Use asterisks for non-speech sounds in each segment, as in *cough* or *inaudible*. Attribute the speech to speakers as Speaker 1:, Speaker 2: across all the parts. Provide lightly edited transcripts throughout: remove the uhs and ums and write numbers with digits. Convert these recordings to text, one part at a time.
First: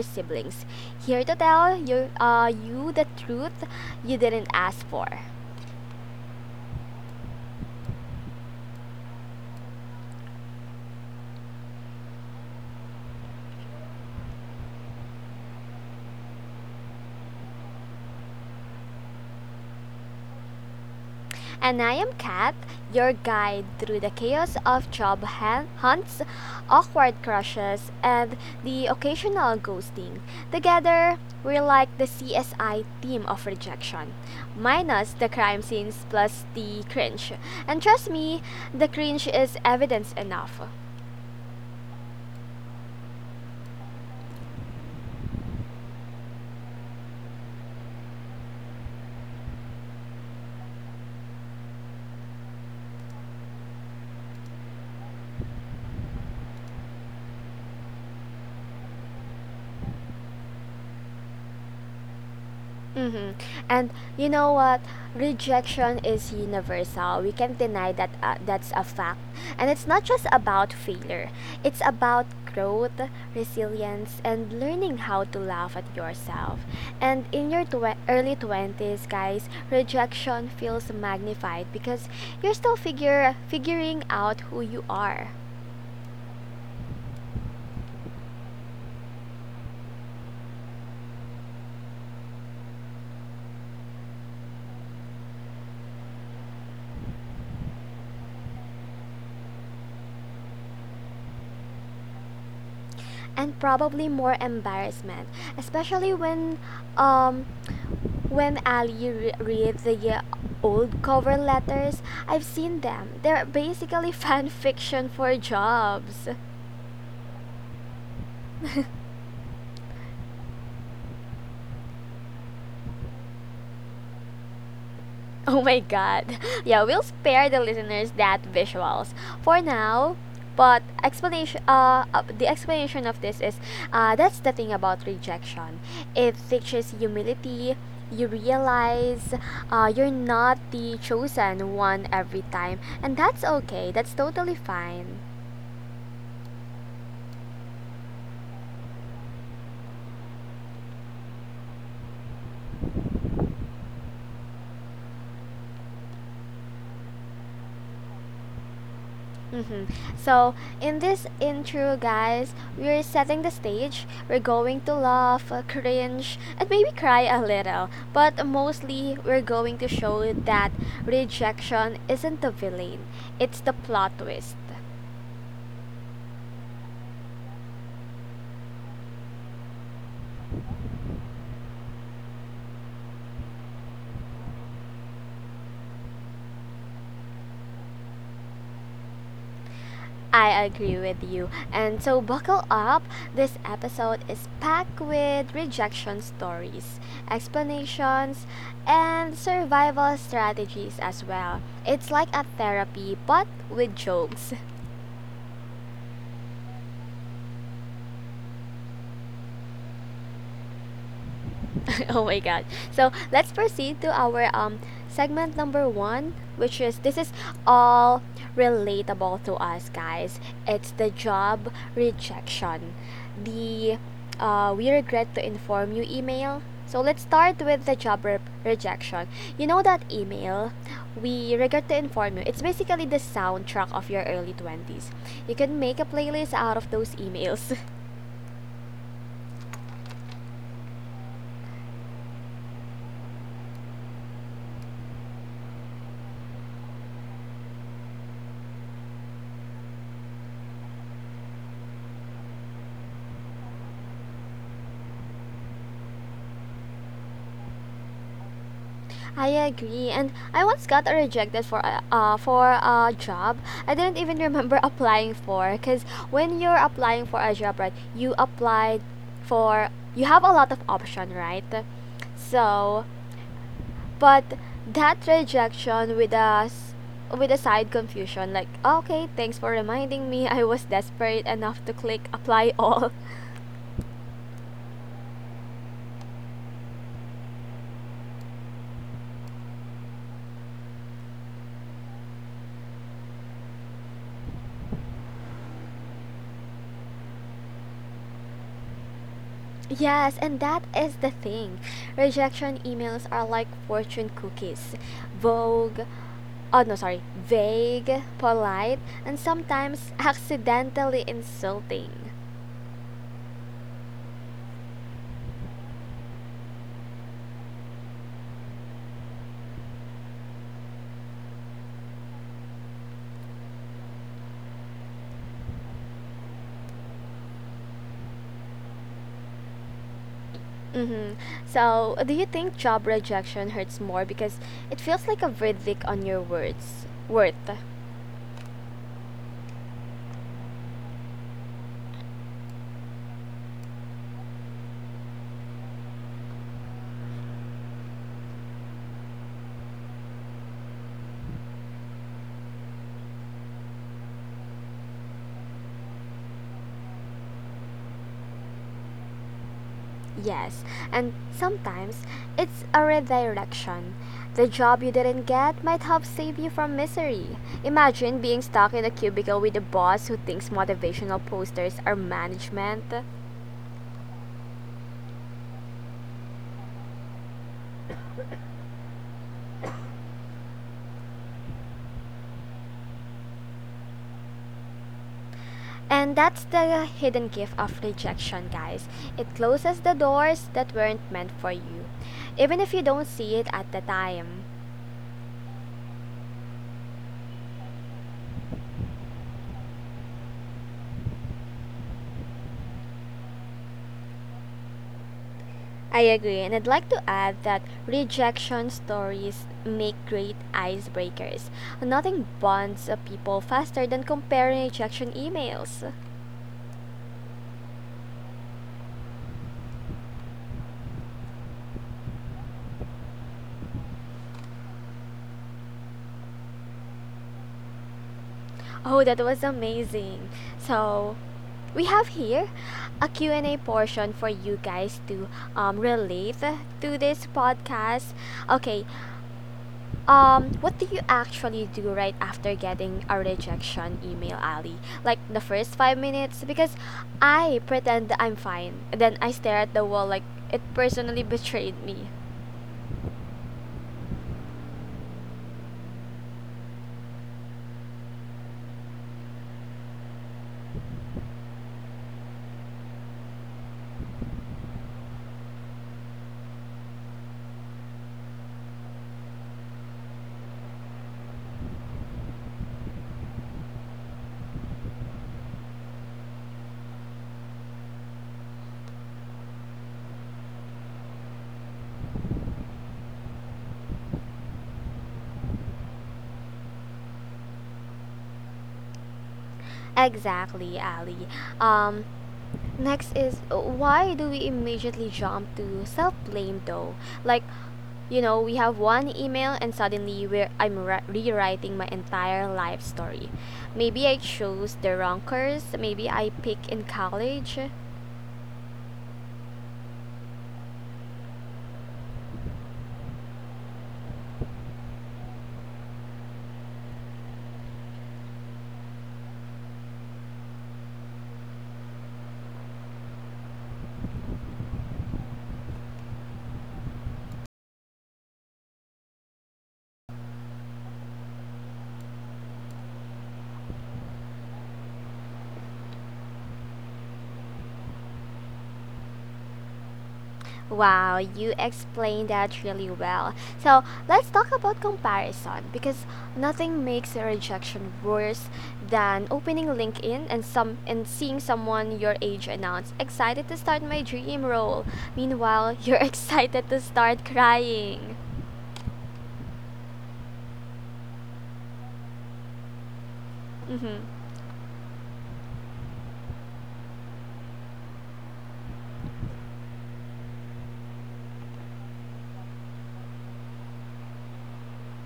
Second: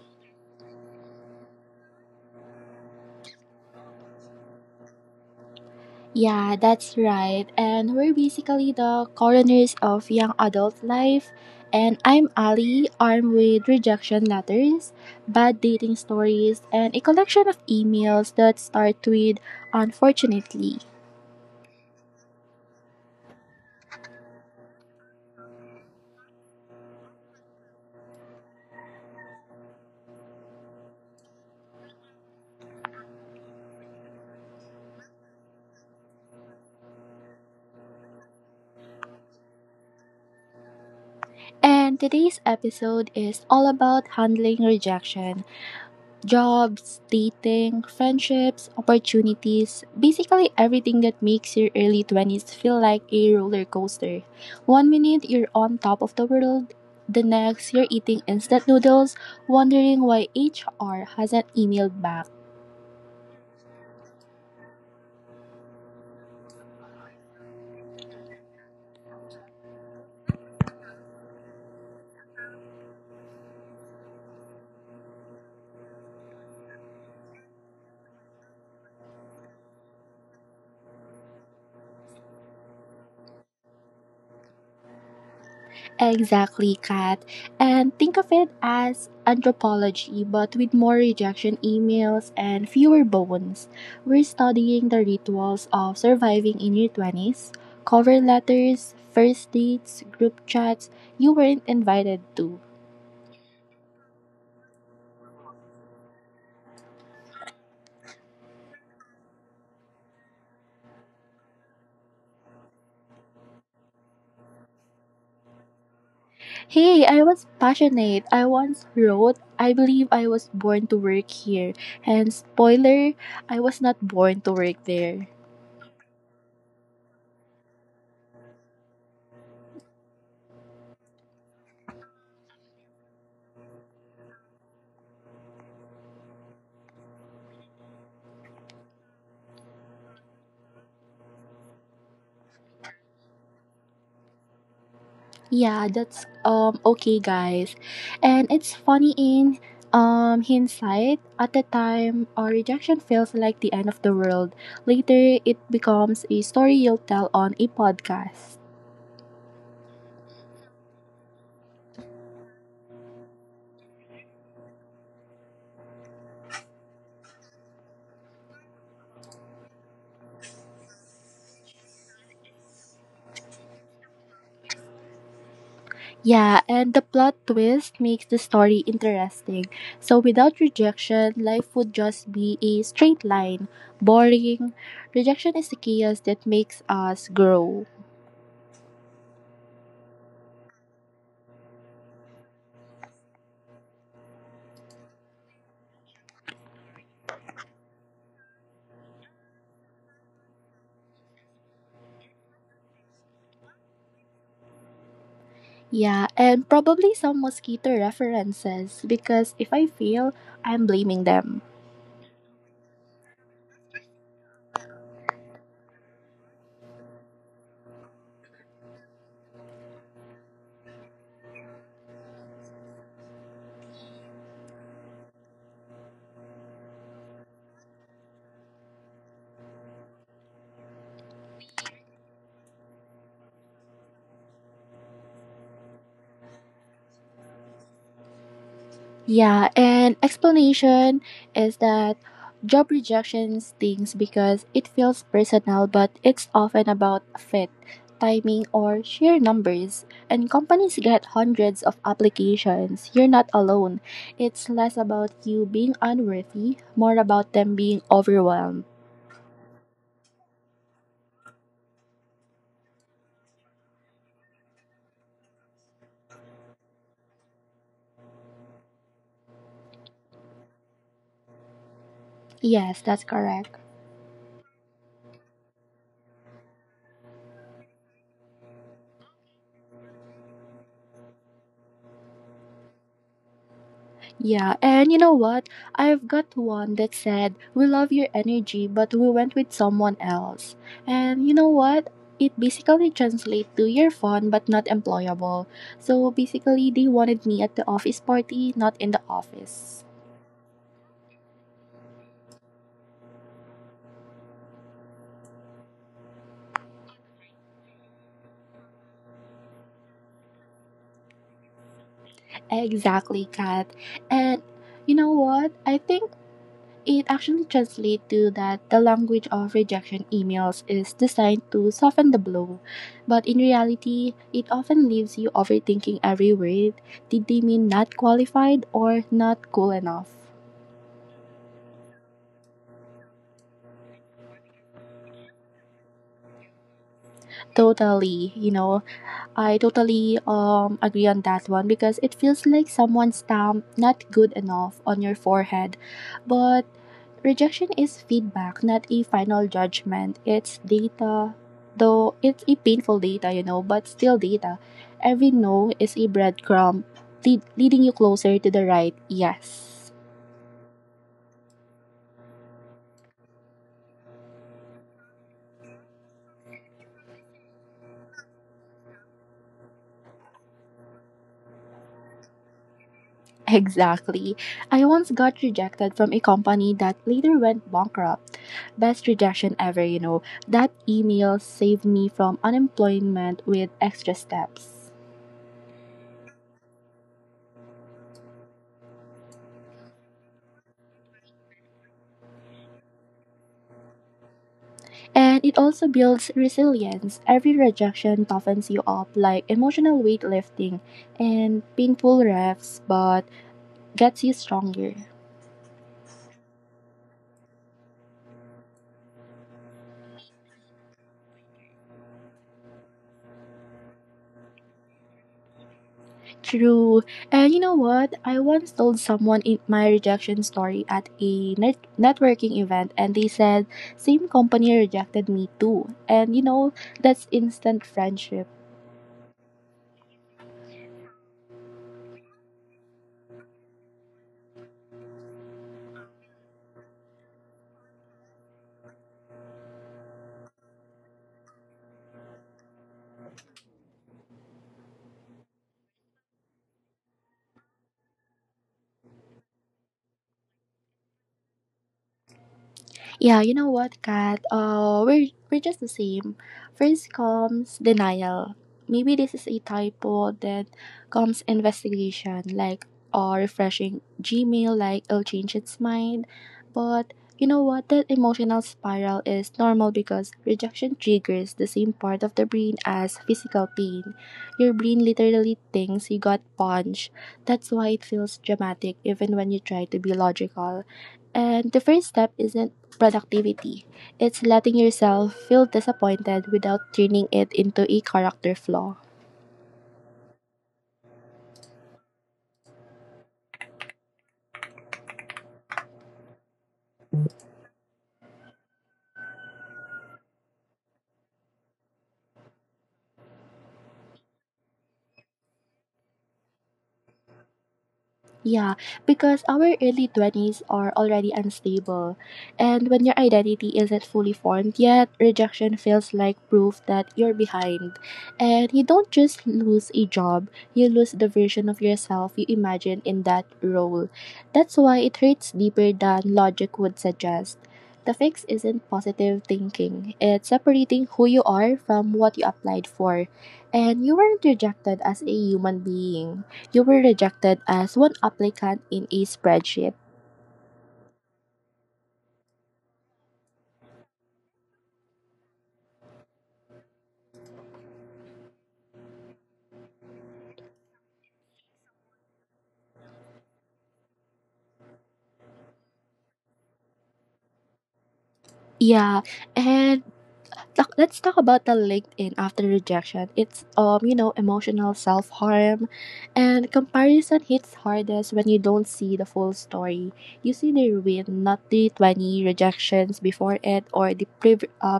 Speaker 1: siblings, here to tell you the truth you didn't ask for.
Speaker 2: Yeah, that's right. And we're basically the coroners of young adult life. And I'm Ali, armed with rejection letters, bad dating stories, and a collection of emails that start with unfortunately.
Speaker 1: And I am Kat, your guide through the chaos of hunts, awkward crushes, and the occasional ghosting. Together, we're like the CSI team of rejection, minus the crime scenes plus the cringe. And trust me, the cringe is evidence enough.
Speaker 2: And today's episode is all about handling rejection. Jobs, dating, friendships, opportunities, basically everything that makes your early 20s feel like a roller coaster. One minute you're on top of the world, the next you're eating instant noodles, wondering why HR hasn't emailed back.
Speaker 1: Mm-hmm. And you know what? Rejection is universal. We can't deny that that's a fact. And it's not just about failure, it's about growth, resilience, and learning how to laugh at yourself. And in your early 20s, guys, rejection feels magnified because you're still figure figuring out who you are.
Speaker 2: Exactly, Kat. And think of it as anthropology, but with more rejection emails and fewer bones. We're studying the rituals of surviving in your 20s, cover letters, first dates, group chats you weren't invited to.
Speaker 1: And probably more embarrassment, especially when um when Ali reads the old cover letters. I've seen them. They're basically *laughs* fan fiction for jobs.
Speaker 2: Hey, I was passionate. I once
Speaker 1: *laughs*
Speaker 2: wrote, "I believe I was born to work here." And spoiler, I was not born to work there.
Speaker 1: Oh my god. Yeah, we'll spare the listeners that visuals for now. But explanation, the explanation of this is, that's the thing about rejection. It teaches humility. You realize, you're not the chosen one every time, and that's okay. That's totally fine.
Speaker 2: Yeah, that's okay, guys. And it's funny in hindsight. At the time our rejection feels like the end of the world. Later it becomes a story you'll tell on a podcast.
Speaker 1: Mm-hmm. So in this intro, guys, we're setting the stage. We're going to laugh, cringe, and maybe cry a little. But mostly, we're going to show that rejection isn't the villain; it's the plot twist.
Speaker 2: Yeah, and the plot twist makes the story interesting. So without rejection, life would just be a straight line, boring. Rejection is the chaos that makes us grow.
Speaker 1: I agree with you. And so buckle up. This episode is packed with rejection stories, explanations, and survival strategies as well. It's like a therapy but with jokes.
Speaker 2: Yeah, and probably some mosquito references because if I fail, I'm blaming them.
Speaker 1: *laughs* Oh my god. So let's proceed to our segment number one, which is this is all relatable to us, guys. It's the job rejection. The We regret to inform you email. So let's start with the rejection. You know that email, we regret to inform you. It's basically the soundtrack of your early 20s. You can make a playlist out of those emails. *laughs*
Speaker 2: Yeah, and explanation is that job rejection stings because it feels personal, but it's often about fit, timing, or sheer numbers. And companies get hundreds of applications. You're not alone. It's less about you being unworthy, more about them being overwhelmed.
Speaker 1: I agree, and I once got rejected for a job I didn't even remember *laughs* applying for. Cause when you're applying for a job, right, you applied for you have a lot of option, right?
Speaker 2: Yes,
Speaker 1: So,
Speaker 2: that's correct.
Speaker 1: but that rejection with us with a side confusion, like okay, thanks for reminding me. I was desperate enough to click apply all. *laughs*
Speaker 2: Yeah, and you know what? I've got one that said, "We love your energy, but we went with someone else." And you know what? It basically translates to, "You're fun but not employable." So basically, they wanted me at the office party, not in the office.
Speaker 1: Yes, and that is the thing. Rejection emails are like fortune cookies. Vogue, oh no sorry Vague, polite, and sometimes *laughs* accidentally insulting.
Speaker 2: Exactly, Kat. And you know what? I think It actually translates to that the language of rejection emails is designed to soften the blow, but in reality, it often leaves you overthinking every word. Did they mean not qualified or not cool enough?
Speaker 1: Mm-hmm. So do you think job rejection hurts more because it feels like a verdict on your words worth?
Speaker 2: Totally, you know, I totally agree on that one because it feels like someone stamped "not good enough" on your forehead. But rejection is feedback, not a final judgment. It's data, though it's a painful data, you know, but still data. Every no is a breadcrumb leading you closer to the right yes.
Speaker 1: Yes, and sometimes it's a redirection. The job you didn't get might help save you from misery. Imagine being stuck in a cubicle with a boss who thinks motivational posters are management.
Speaker 2: Exactly. I once got rejected from a company that later went bankrupt. Best rejection ever, you know. That email saved me from unemployment with extra steps.
Speaker 1: And that's the hidden gift of rejection, guys. It closes the doors that weren't meant for you, even if you don't see it at the time.
Speaker 2: And it also builds resilience. Every rejection toughens you up, like emotional weightlifting and painful refs, but gets you stronger.
Speaker 1: I agree, and I'd like to add that rejection stories make great icebreakers. Nothing bonds people faster than comparing rejection emails.
Speaker 2: True. And you know what? I once told someone in my rejection story at a networking event, and they said, "Same company rejected me too." And you know, that's instant friendship.
Speaker 1: Oh, that was amazing. So, we have here a Q and a portion for you guys to relate to this podcast. Okay. What do you actually do right after getting a rejection email, Ali? Like the first 5 minutes? Because I pretend that I'm fine. And then I stare at the wall like it personally betrayed me.
Speaker 2: Yeah, you know what, Kat? We're just the same. First comes denial. Maybe this is a typo. Then comes investigation, like or refreshing Gmail, like it'll change its mind. But you know what? That emotional spiral is normal because rejection triggers the same part of the brain as physical pain. Your brain literally thinks you got punched. That's why it feels dramatic, even when you try to be logical, and the first step isn't productivity, it's letting yourself feel disappointed without turning it into a character flaw.
Speaker 1: Exactly, Ali. Um, next is why do we immediately jump to self blame though? Like, you know, we have one email and suddenly I'm rewriting my entire life story. Maybe I chose the wrong course. Maybe I picked in college.
Speaker 2: Yeah, because our early 20s are already unstable. And when your identity isn't fully formed yet, rejection feels like proof that you're behind. And you don't just lose a job, you lose the version of yourself you imagine in that role. That's why it hurts deeper than logic would suggest. The fix isn't positive thinking, it's separating who you are from what you applied for. And you weren't rejected as a human being, you were rejected as one applicant in a spreadsheet.
Speaker 1: Wow, you explained that really well. So let's talk about comparison because nothing makes a rejection worse than opening LinkedIn and seeing someone your age announce excited to start my dream role. Meanwhile, you're *laughs* excited to start crying.
Speaker 2: Yeah, and let's talk about the LinkedIn after rejection. It's
Speaker 1: Mm-hmm.
Speaker 2: you know, emotional self-harm, and comparison hits hardest when you don't see the full story. You see their win, not the 20 rejections before it or the pre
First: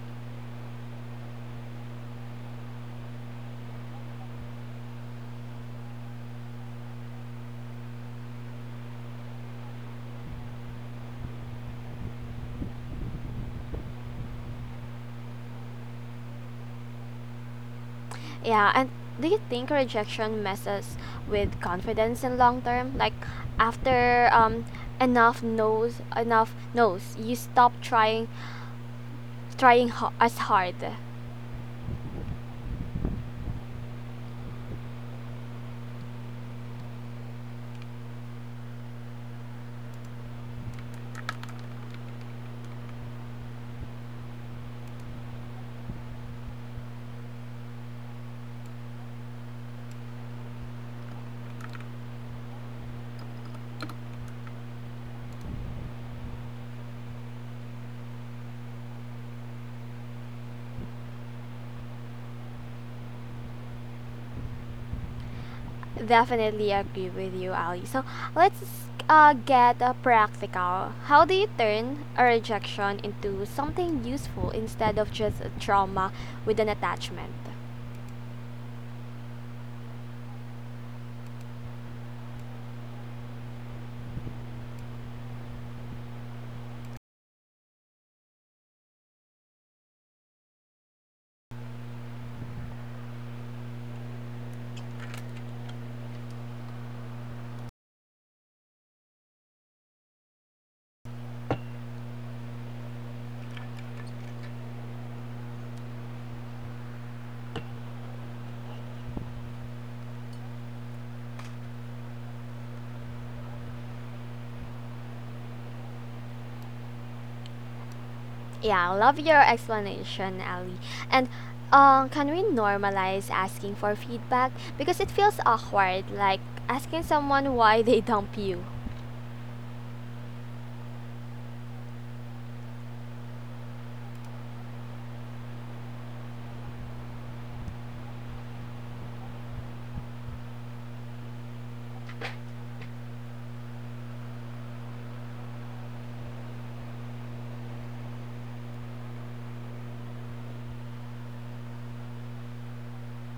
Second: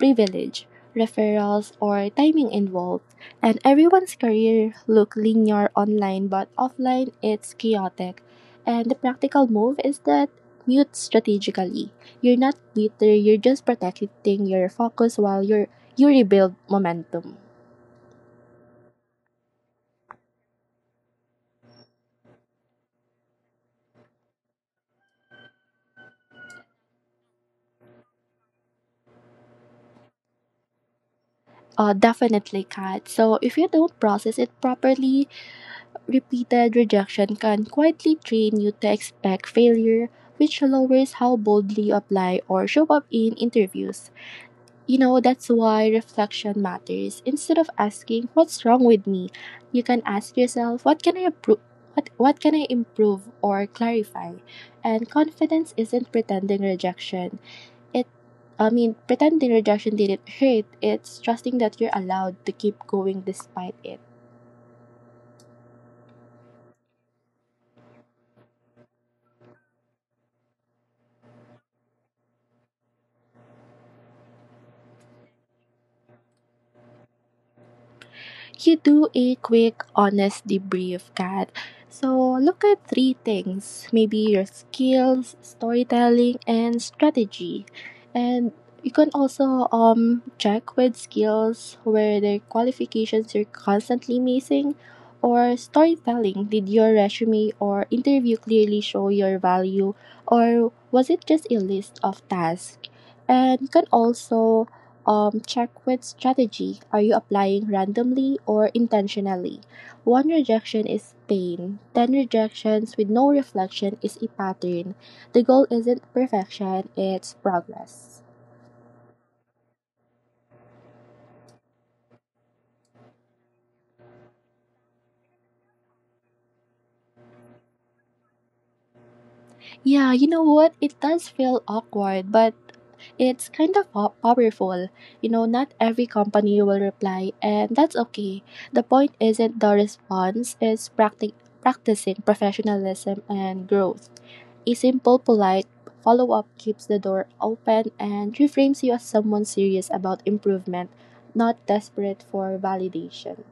Speaker 2: privilege, referrals, or timing involved, and everyone's career look linear online but offline it's chaotic. And the practical move is that mute strategically. You're not bitter, you're just protecting your focus while you rebuild momentum.
Speaker 1: Yeah, and do you think rejection messes with confidence in long term? Like after enough knows you stop trying as hard.
Speaker 2: Definitely, Kat. So if you don't process it properly, repeated rejection can quietly train you to expect failure, which lowers how boldly you apply or show up in interviews. You know, that's why reflection matters. Instead of asking what's wrong with me, you can ask yourself what can I improve or clarify? And confidence isn't pretending rejection. It Pretending rejection didn't hurt. It's trusting that you're allowed to keep going despite it.
Speaker 1: Definitely agree with you, Ali. So let's get practical. How do you turn a rejection into something useful instead of just a trauma with an attachment?
Speaker 2: You do a quick, honest debrief, Kat. So look at three things: maybe your skills, storytelling, and strategy. And you can also check with skills where the qualifications you're constantly missing or storytelling. Did your resume or interview clearly show your value, or was it just a list of tasks? And you can also check with strategy. Are you applying randomly or intentionally? One rejection is pain. 10 rejections with no reflection is a pattern. The goal isn't perfection, it's progress.
Speaker 1: Yeah, I love your explanation, Ali. And can we normalize asking for feedback? Because it feels awkward, like asking someone why they *laughs* dump you.
Speaker 2: Yeah, you know what? It does feel awkward, but it's kind of powerful. You know, not every company will reply, and that's okay. The point isn't the response, it's practicing professionalism and growth. A simple, polite follow up keeps the door open and reframes you as someone serious about improvement, not desperate for validation.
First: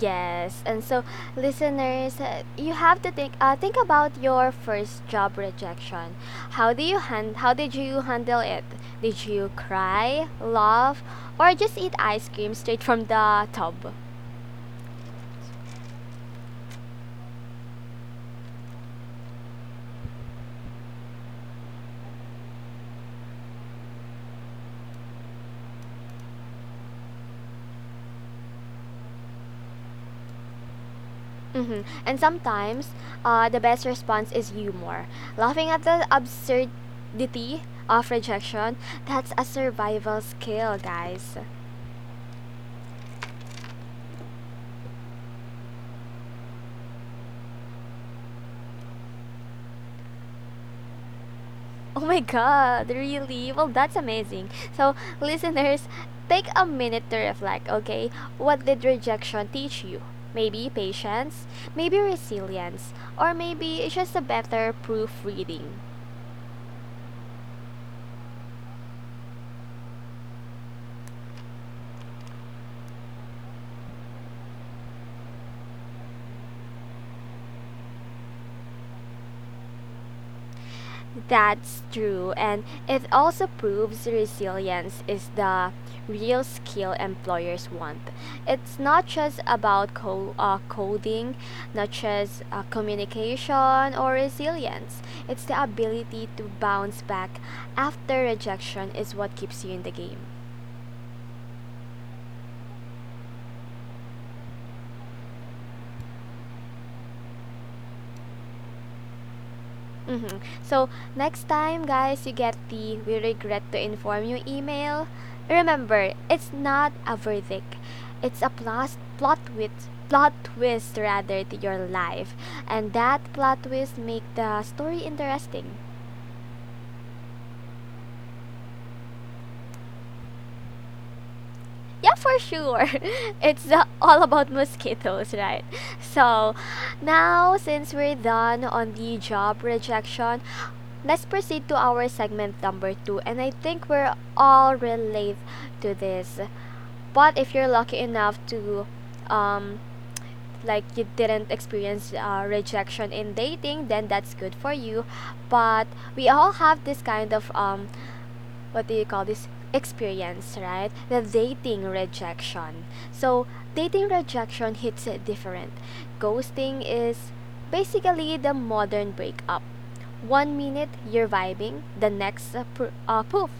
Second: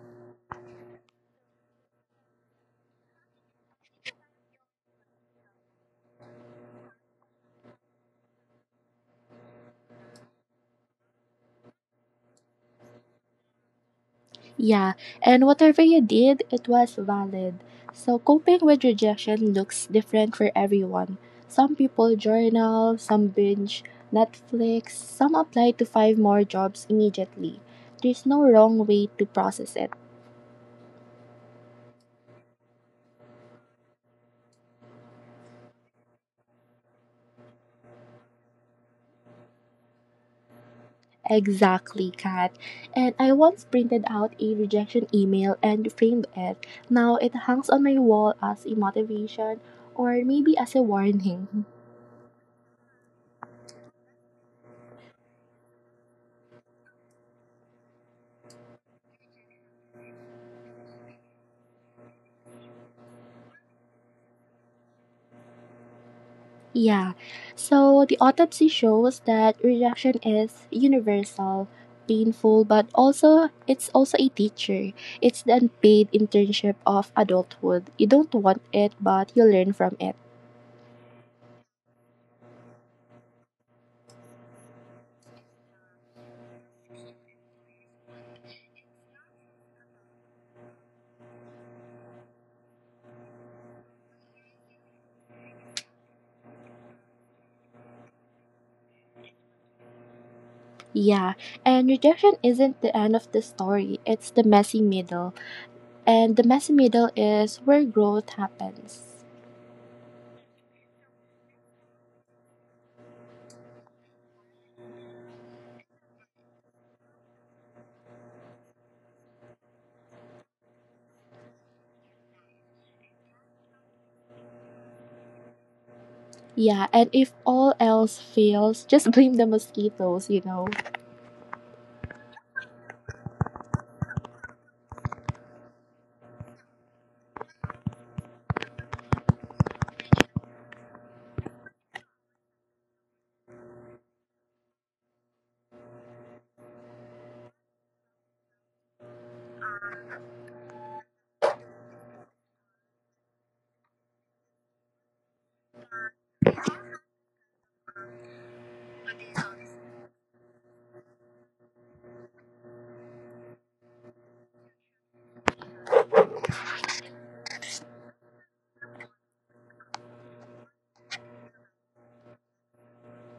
Speaker 1: Yes, and so listeners, you have to think about your first job rejection. How did you handle it? Did you cry, laugh, or just eat ice cream straight from the tub?
Speaker 2: Yeah, and whatever you did, it was valid. So, coping with rejection looks different for everyone. Some people journal, some binge Netflix, some apply to five more jobs immediately. There's no wrong way to process it.
Speaker 1: Mm-hmm. And sometimes, the best response is humor. Laughing at the absurdity of rejection. That's a survival skill, guys.
Speaker 2: Exactly, Kat. And I once printed out a rejection email and framed it. Now it hangs on my wall as a motivation, or maybe as a warning.
Speaker 1: Oh my god, really? Well, that's amazing. So, listeners, take a minute to reflect, okay? What did rejection teach you? Maybe patience, maybe resilience, or maybe it's just a better proofreading.
Speaker 2: Yeah. So the autopsy shows that rejection is universal, painful, but also it's also a teacher. It's the unpaid internship of adulthood. You don't want it, but you learn from it.
Speaker 1: That's true, and it also proves resilience is the real skill employers want. It's not just about coding, not just communication or resilience. It's the ability to bounce back after rejection is what keeps you in the game.
Speaker 2: Yeah. And rejection isn't the end of the story. It's the messy middle. And the messy middle is where growth happens.
Speaker 1: Mhm. So, next time, guys, you get the we regret to inform you email, remember, it's not a verdict. It's a plot twist rather to your life. And that plot twist make the story interesting.
Speaker 2: Yeah, and if all else fails, just *laughs* blame the mosquitoes, you know.
Speaker 1: Yeah, for sure. *laughs* It's all about mosquitoes, right? So, now since we're done on the job rejection, let's proceed to our segment number two. And I think we're all relate to this. But if you're lucky enough to, um, like you didn't experience rejection in dating, then that's good for you. But we all have this kind of what do you call this experience, right? The dating rejection. So, dating rejection hits it different. Ghosting is basically the modern breakup. One minute you're vibing, the next poof,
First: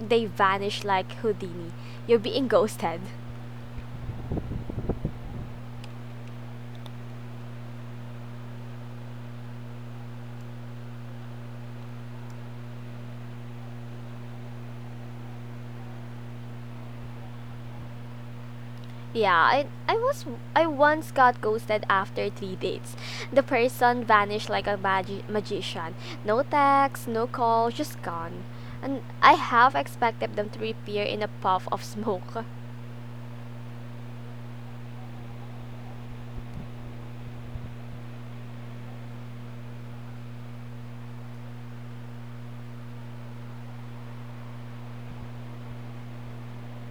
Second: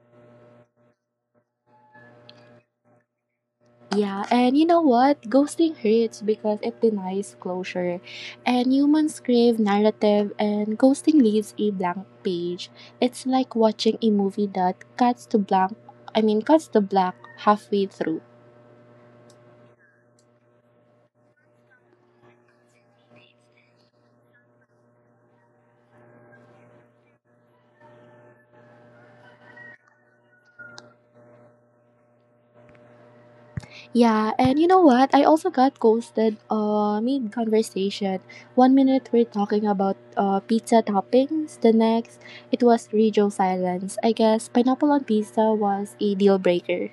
Speaker 1: they vanish like Houdini. You're being ghosted.
Speaker 2: Yeah, and you know what? Ghosting hurts because it denies closure. And humans crave narrative, and ghosting leaves a blank page. It's like watching a movie that cuts to blank, I mean, cuts to black halfway through.
Speaker 1: Yeah, I once got ghosted after three dates. The person vanished like a magician. No text, no call, just gone. And I half expected them to appear in a puff of *laughs* smoke.
Speaker 2: Yeah, and you know what? I also got ghosted mid conversation. One minute we're talking about pizza toppings, the next it was radio silence. I guess pineapple on pizza was a deal breaker.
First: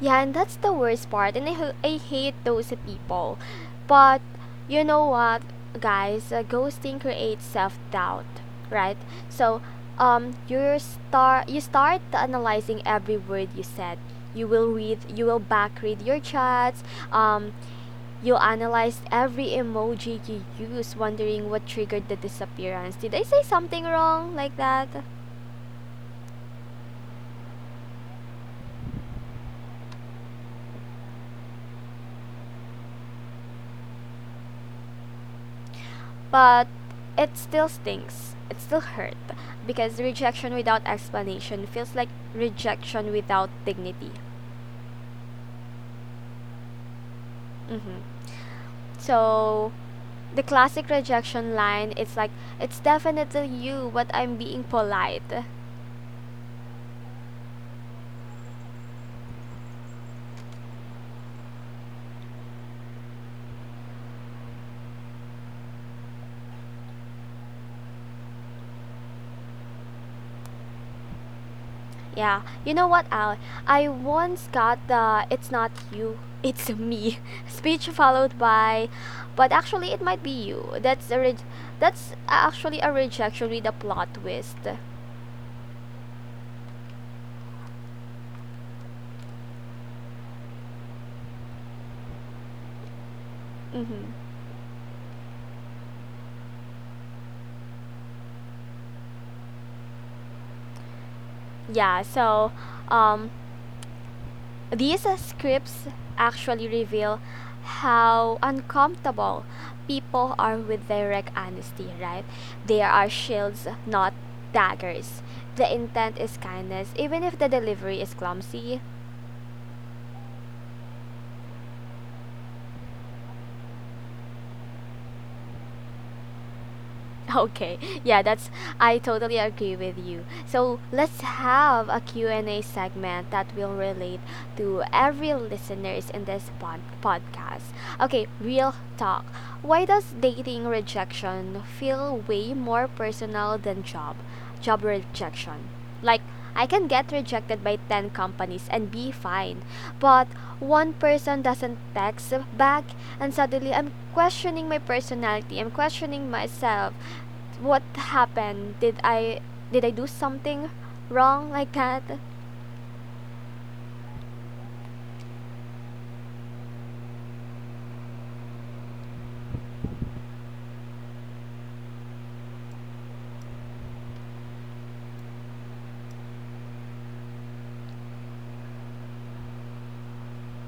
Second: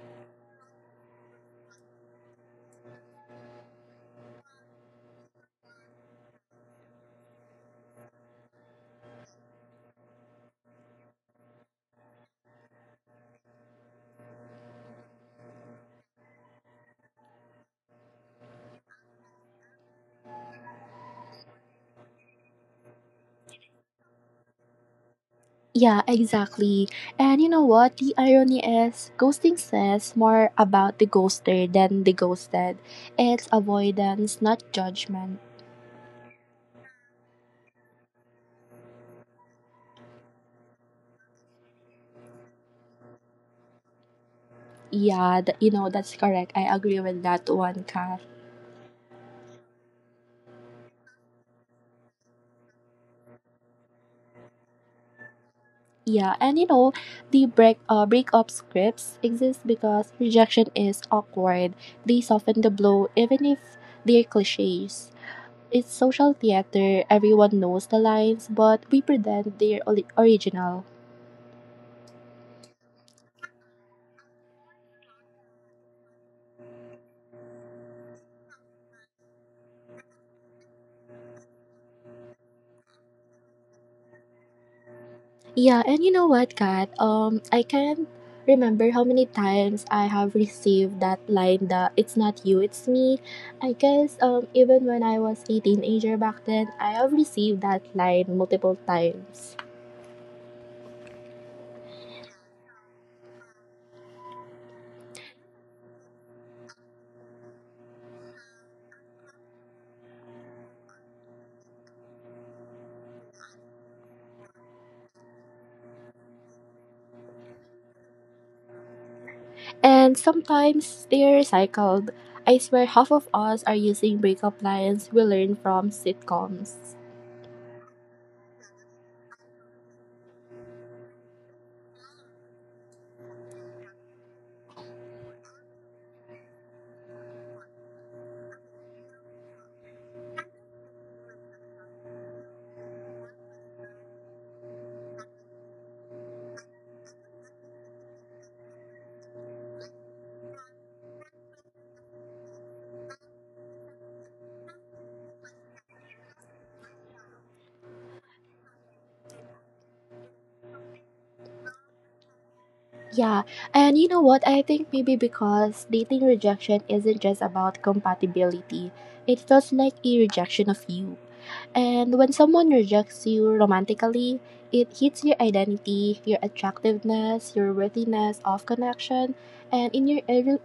Speaker 1: Yeah, and that's the worst part. I hate those people. But you know what, guys? Ghosting creates self doubt, right? So, you start analyzing every word you said. You will back read your chats. Um, you'll analyze every emoji you use, wondering what triggered the disappearance. Did I say something wrong like that?
Speaker 2: Yeah, exactly. And you know what? The irony is, ghosting says more about the ghoster than the ghosted. It's avoidance, not judgment.
Speaker 1: But it still stings. It still hurt because rejection without explanation feels like rejection without dignity.
Speaker 2: Yeah, you know, that's correct. I agree with that one,
Speaker 1: Hmm.
Speaker 2: Kat.
Speaker 1: So the classic rejection line, it's like it's definitely you but I'm being polite.
Speaker 2: Yeah, and you know, the breakup scripts exist because rejection is awkward. They soften the blow even if they're cliches. It's social theater, everyone knows the lines, but we pretend they're original.
Speaker 1: Yeah, you know what al I once got the it's not you it's me *laughs* speech followed by but actually it might be you. That's actually a rejection with a plot twist.
Speaker 2: Yeah, and you know what, Kat? I can't remember how many times I have received that line that it's not you, it's me. I
Speaker 1: Mm-hmm.
Speaker 2: guess even when I was a teenager back then, I have received that line multiple times.
Speaker 1: Yeah, so um, these scripts actually reveal how uncomfortable people are with direct honesty, right? They are shields, not daggers. The intent is kindness, even if the delivery is clumsy.
Speaker 2: And sometimes they're recycled. I swear half of us are using breakup lines we learn from sitcoms.
Speaker 1: *laughs* Okay. Yeah, that's I totally agree with you. So, let's have a Q and a segment that will relate to every listeners in this podcast. Okay, real talk. Why does dating rejection feel way more personal than job rejection? Like, I can get rejected by 10 companies and be fine. But one person doesn't text back, and suddenly I'm questioning my personality. I'm questioning myself. What happened? Did I do something wrong like that?
Speaker 2: Yeah, and you know what? I think maybe because dating rejection isn't just about compatibility. It feels like a rejection of you. And when someone rejects you romantically, it hits your identity, your attractiveness, your worthiness of connection. And in your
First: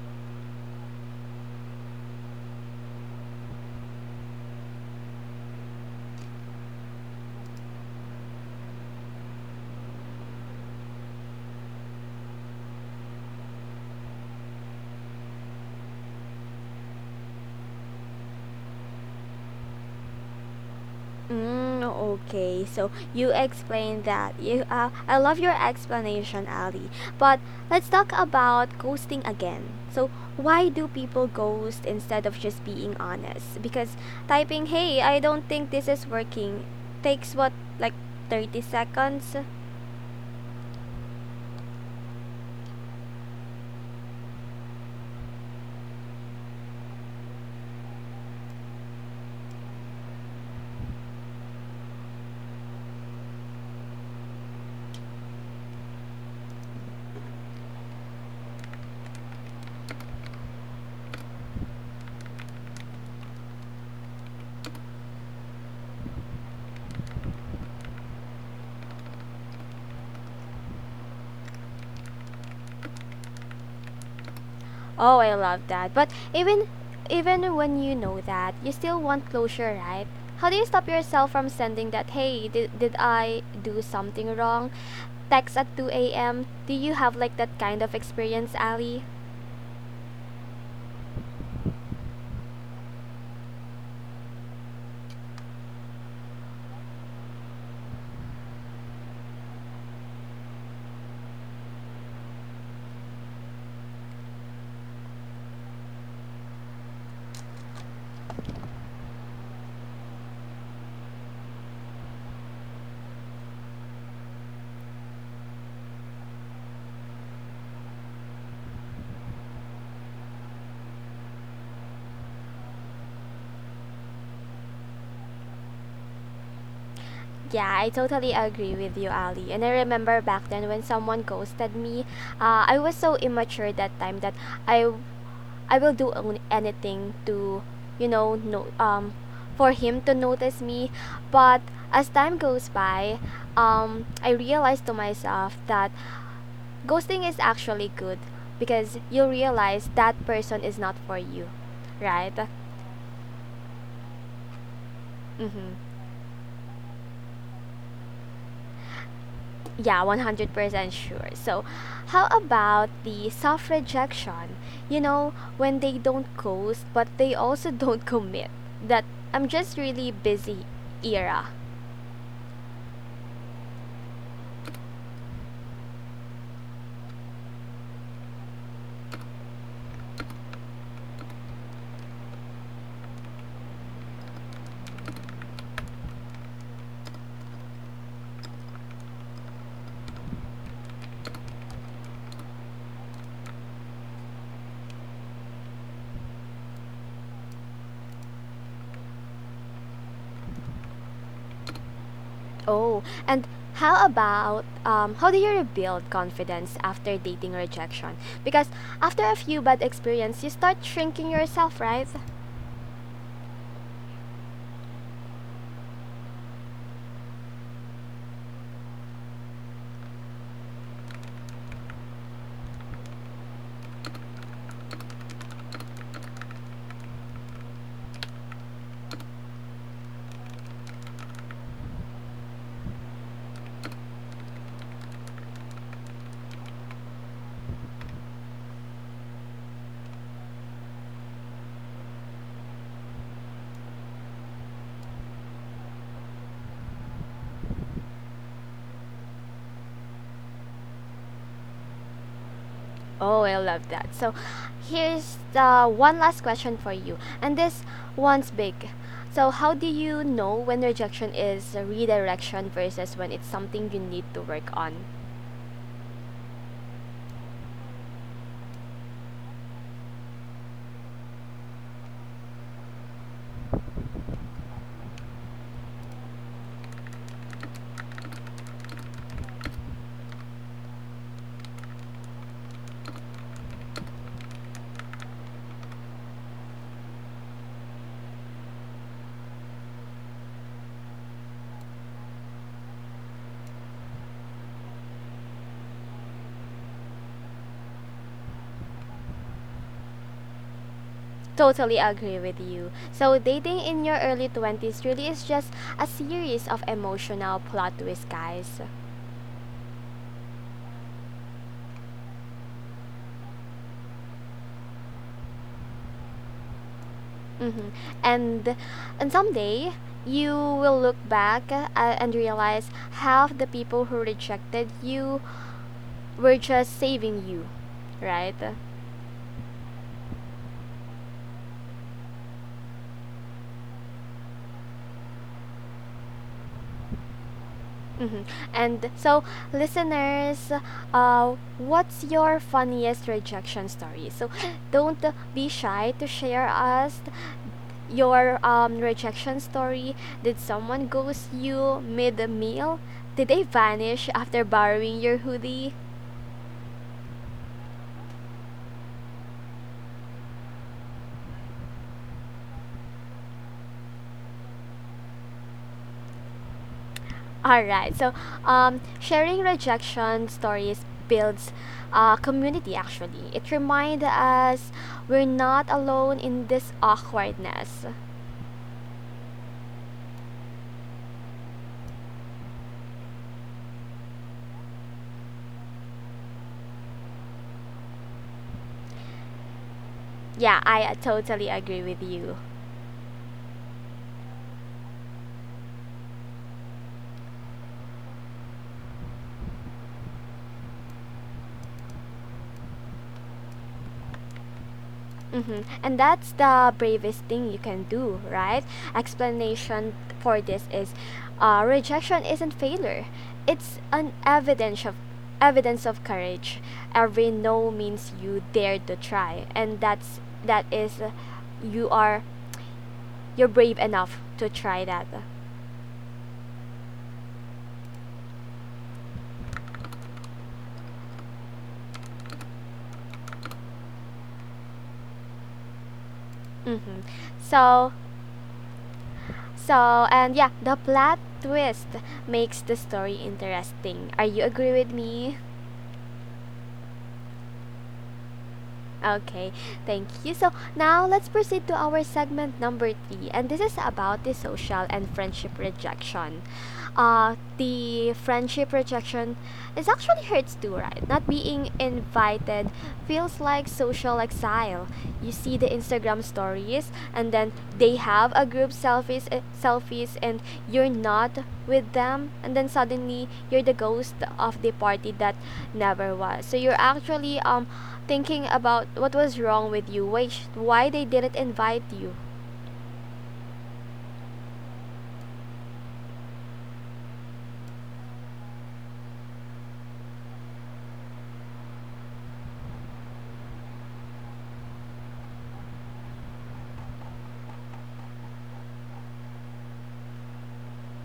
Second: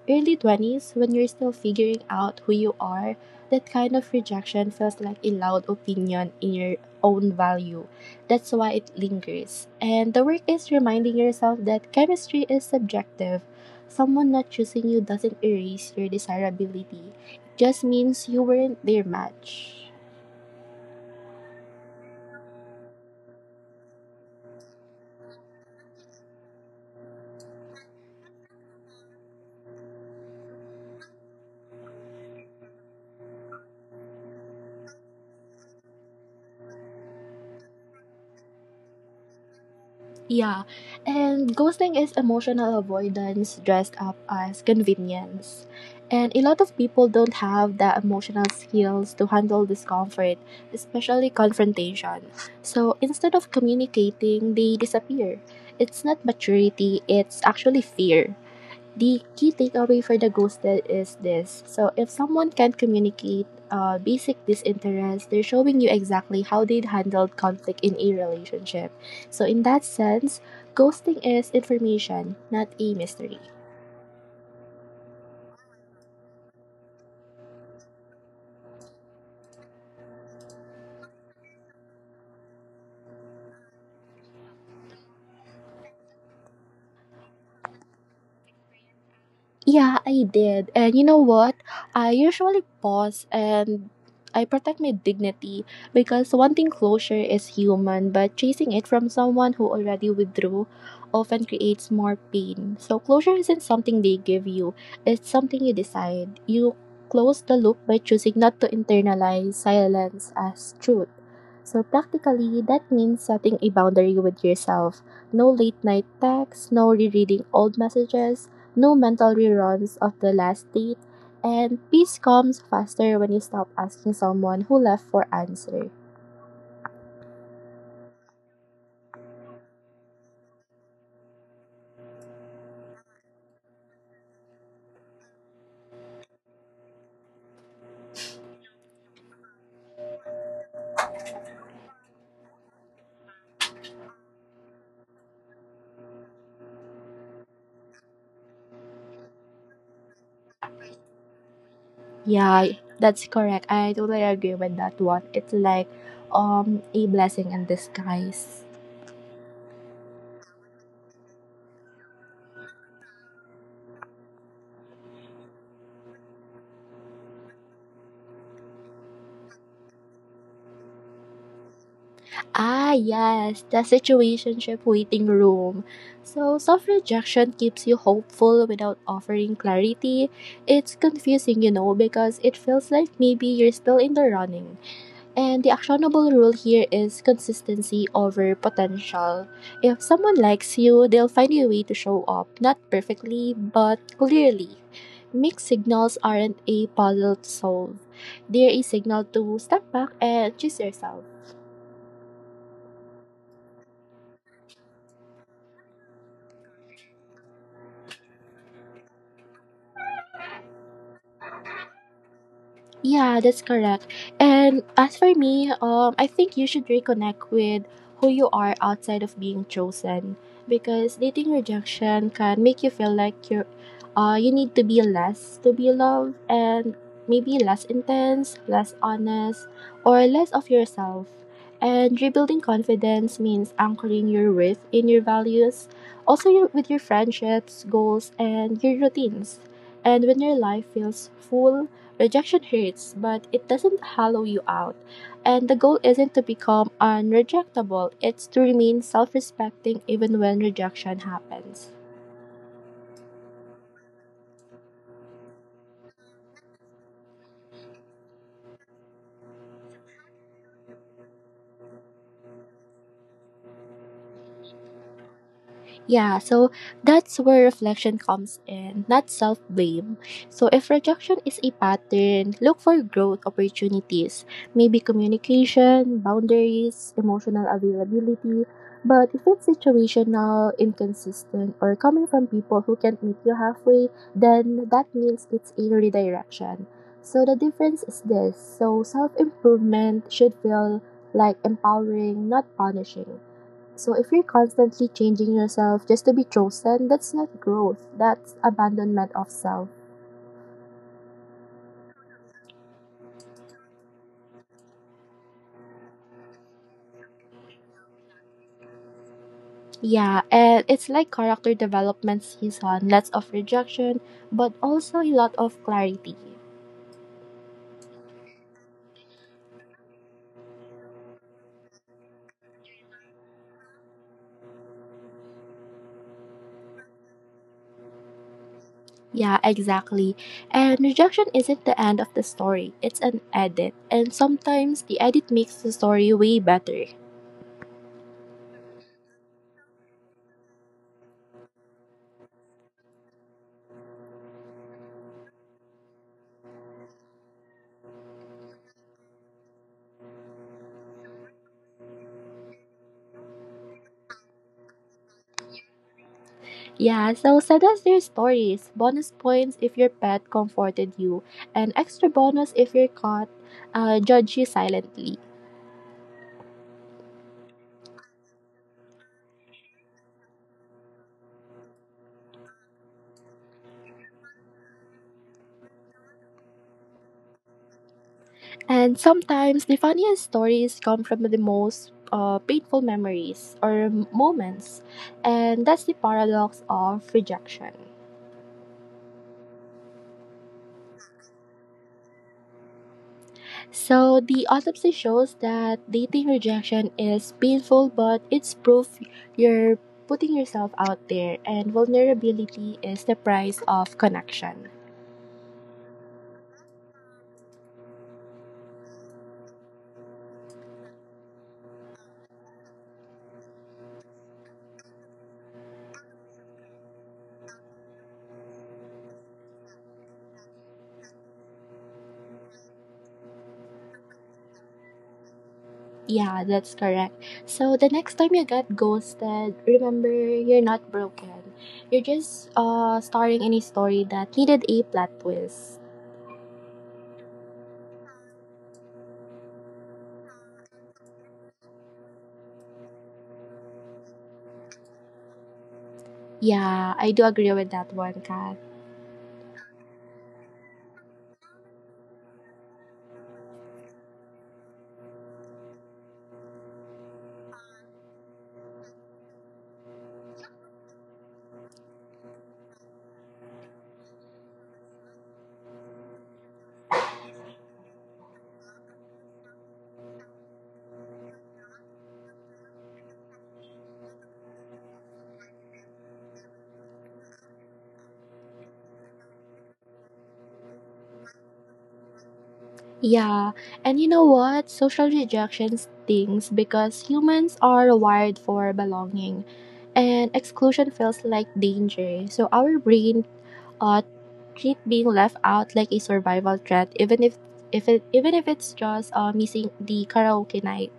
Speaker 2: early 20s, when you're still figuring out who you are, that kind of rejection feels like a loud opinion in your own value. That's why it lingers. And the work is reminding yourself that chemistry is subjective. Someone not choosing you doesn't erase your desirability, it just means you weren't their match.
Speaker 1: Mm, okay, so you explained that. I love your explanation, Ali. But let's talk about ghosting again. So, why do people ghost instead of just being honest? Because typing, "Hey, I don't think this is working," takes what, like 30 seconds?
Speaker 2: Yeah. And ghosting is emotional avoidance dressed up as convenience. And a lot of people don't have the emotional skills to handle discomfort, especially confrontation. So instead of communicating, they disappear. It's not maturity, it's actually fear. The key takeaway for the ghosted is this. So if someone can't communicate basic disinterest, they're showing you exactly how they'd handled conflict in a relationship. So in that sense, ghosting is information, not a mystery.
Speaker 1: Oh, I love that. But even when you know that, you still want closure, right? How do you stop yourself from sending that, "Hey, did I do something wrong?" text at 2 a.m.? Do you have like that kind of experience, Ali?
Speaker 2: Yeah, I did. And you know what? I usually pause and I protect my dignity because wanting closure is human, but chasing it from someone who already withdrew often creates more pain. So, closure isn't something they give you, it's something you decide. You close the loop by choosing not to internalize silence as truth. So, practically, that means setting a boundary with yourself. No late night texts, no rereading old messages, no mental reruns of the last date, and peace comes faster when you stop asking someone who left for answer.
Speaker 1: Yeah, I totally agree with you, Ali. And I remember back then when someone ghosted me, I was so immature that time that I I will do anything to, you know, no, for him to notice me. But as time goes by, I realized to myself that ghosting is actually good because you realize that person is not for you, right?
Speaker 2: Yeah, that's correct. I totally agree with that one. It's
Speaker 1: Mm-hmm.
Speaker 2: like a blessing in disguise.
Speaker 1: Yeah, 100% sure. So, how about the self rejection? You know, when they don't ghost, but they also *laughs* don't commit. That I'm just really busy era.
Speaker 2: Ah, yes, the situationship waiting room. So, soft rejection keeps you hopeful without offering clarity. It's confusing, you know, because it feels like maybe you're still in the running. And the actionable rule here is consistency over potential. If someone likes you, they'll find a way to show up, not perfectly, but clearly. Mixed signals aren't a puzzle to solve, they're a signal to step back and choose yourself.
Speaker 1: Oh, and how about how do you rebuild confidence after dating rejection? Because after a few bad experience, you start shrinking yourself, right?
Speaker 2: Yeah, that's correct. And as for me, I think you should reconnect with who you are outside of being chosen, because dating rejection can make you feel like you're, you need to be less to be loved, and maybe less intense, less honest, or less of yourself. And rebuilding confidence means anchoring your worth in your values, also your, with your friendships, goals, and your routines. And when your life feels full, rejection hurts, but it doesn't hollow you out. And the goal isn't to become unrejectable, it's to remain self respecting even when rejection happens.
Speaker 1: Oh, I love that. So, here's the one last question for you, and this one's big. So, how do you know when rejection is a redirection versus when it's something you need to work on?
Speaker 2: Yeah, so that's where reflection comes in, not self blame. So, if rejection is a pattern, look for growth opportunities, maybe communication, boundaries, emotional availability. But if it's situational, inconsistent, or coming from people who can't meet you halfway, then that means it's a redirection. So, the difference is this so, self improvement should feel like empowering, not punishing. So if you're constantly changing yourself just to be chosen, that's not growth. That's abandonment of self.
Speaker 1: Totally agree with you. So, dating in your early 20s really is just a series of emotional plot twists, guys.
Speaker 2: Yeah, and it's like character development season. Lots of rejection, but also a lot of clarity.
Speaker 1: Hmm. And and someday you will look back and realize half the people who rejected you were just saving you, right?
Speaker 2: Yeah, exactly. And rejection isn't the end of the story. It's an edit. And sometimes the edit makes the story way better.
Speaker 1: Hmm. And so, listeners, what's your funniest rejection story? So, don't be shy to share us your rejection story. Did someone ghost you mid meal? Did they vanish after borrowing your hoodie?
Speaker 2: Yeah, so send us your stories. Bonus points if your pet comforted you, and extra bonus if your cat judged you silently.
Speaker 1: All right. So, sharing rejection stories builds community actually. It reminds us we're not alone in this awkwardness.
Speaker 2: And sometimes the funniest stories come from the most painful memories or moments, and that's the paradox of rejection.
Speaker 1: Yeah, I totally agree with you.
Speaker 2: So, the autopsy shows that dating rejection is painful, but it's proof you're putting yourself out there, and vulnerability is the price of connection.
Speaker 1: Mm-hmm. And that's the bravest thing you can do, right? Explanation for this is rejection isn't failure. It's an evidence of courage. Every no means you dare to try, and that is you are you're brave enough to try that.
Speaker 2: Yeah, that's correct. So the next time you get ghosted, remember you're not broken. You're just starting any story that needed a plot twist.
Speaker 1: Mm-hmm. So, and yeah, the plot twist makes the story interesting. Are you agree with me?
Speaker 2: Yeah, I do agree with that one, Kat.
Speaker 1: Okay, thank you. So now let's proceed to our segment number three, and this is about the social and friendship rejection. Uh, the friendship rejection is actually hurts too, right? Not being invited feels like social exile. You see the Instagram stories, and then they have a group selfies, selfies, and you're not with them, and then suddenly you're the ghost of the party that never was. So you're actually thinking about what was wrong with you, why they didn't invite you.
Speaker 2: Yeah, and you know what? Social rejection stings because humans are wired for belonging, and exclusion feels like danger. So our brain uh treat being left out like a survival threat, even if it's just missing the karaoke night.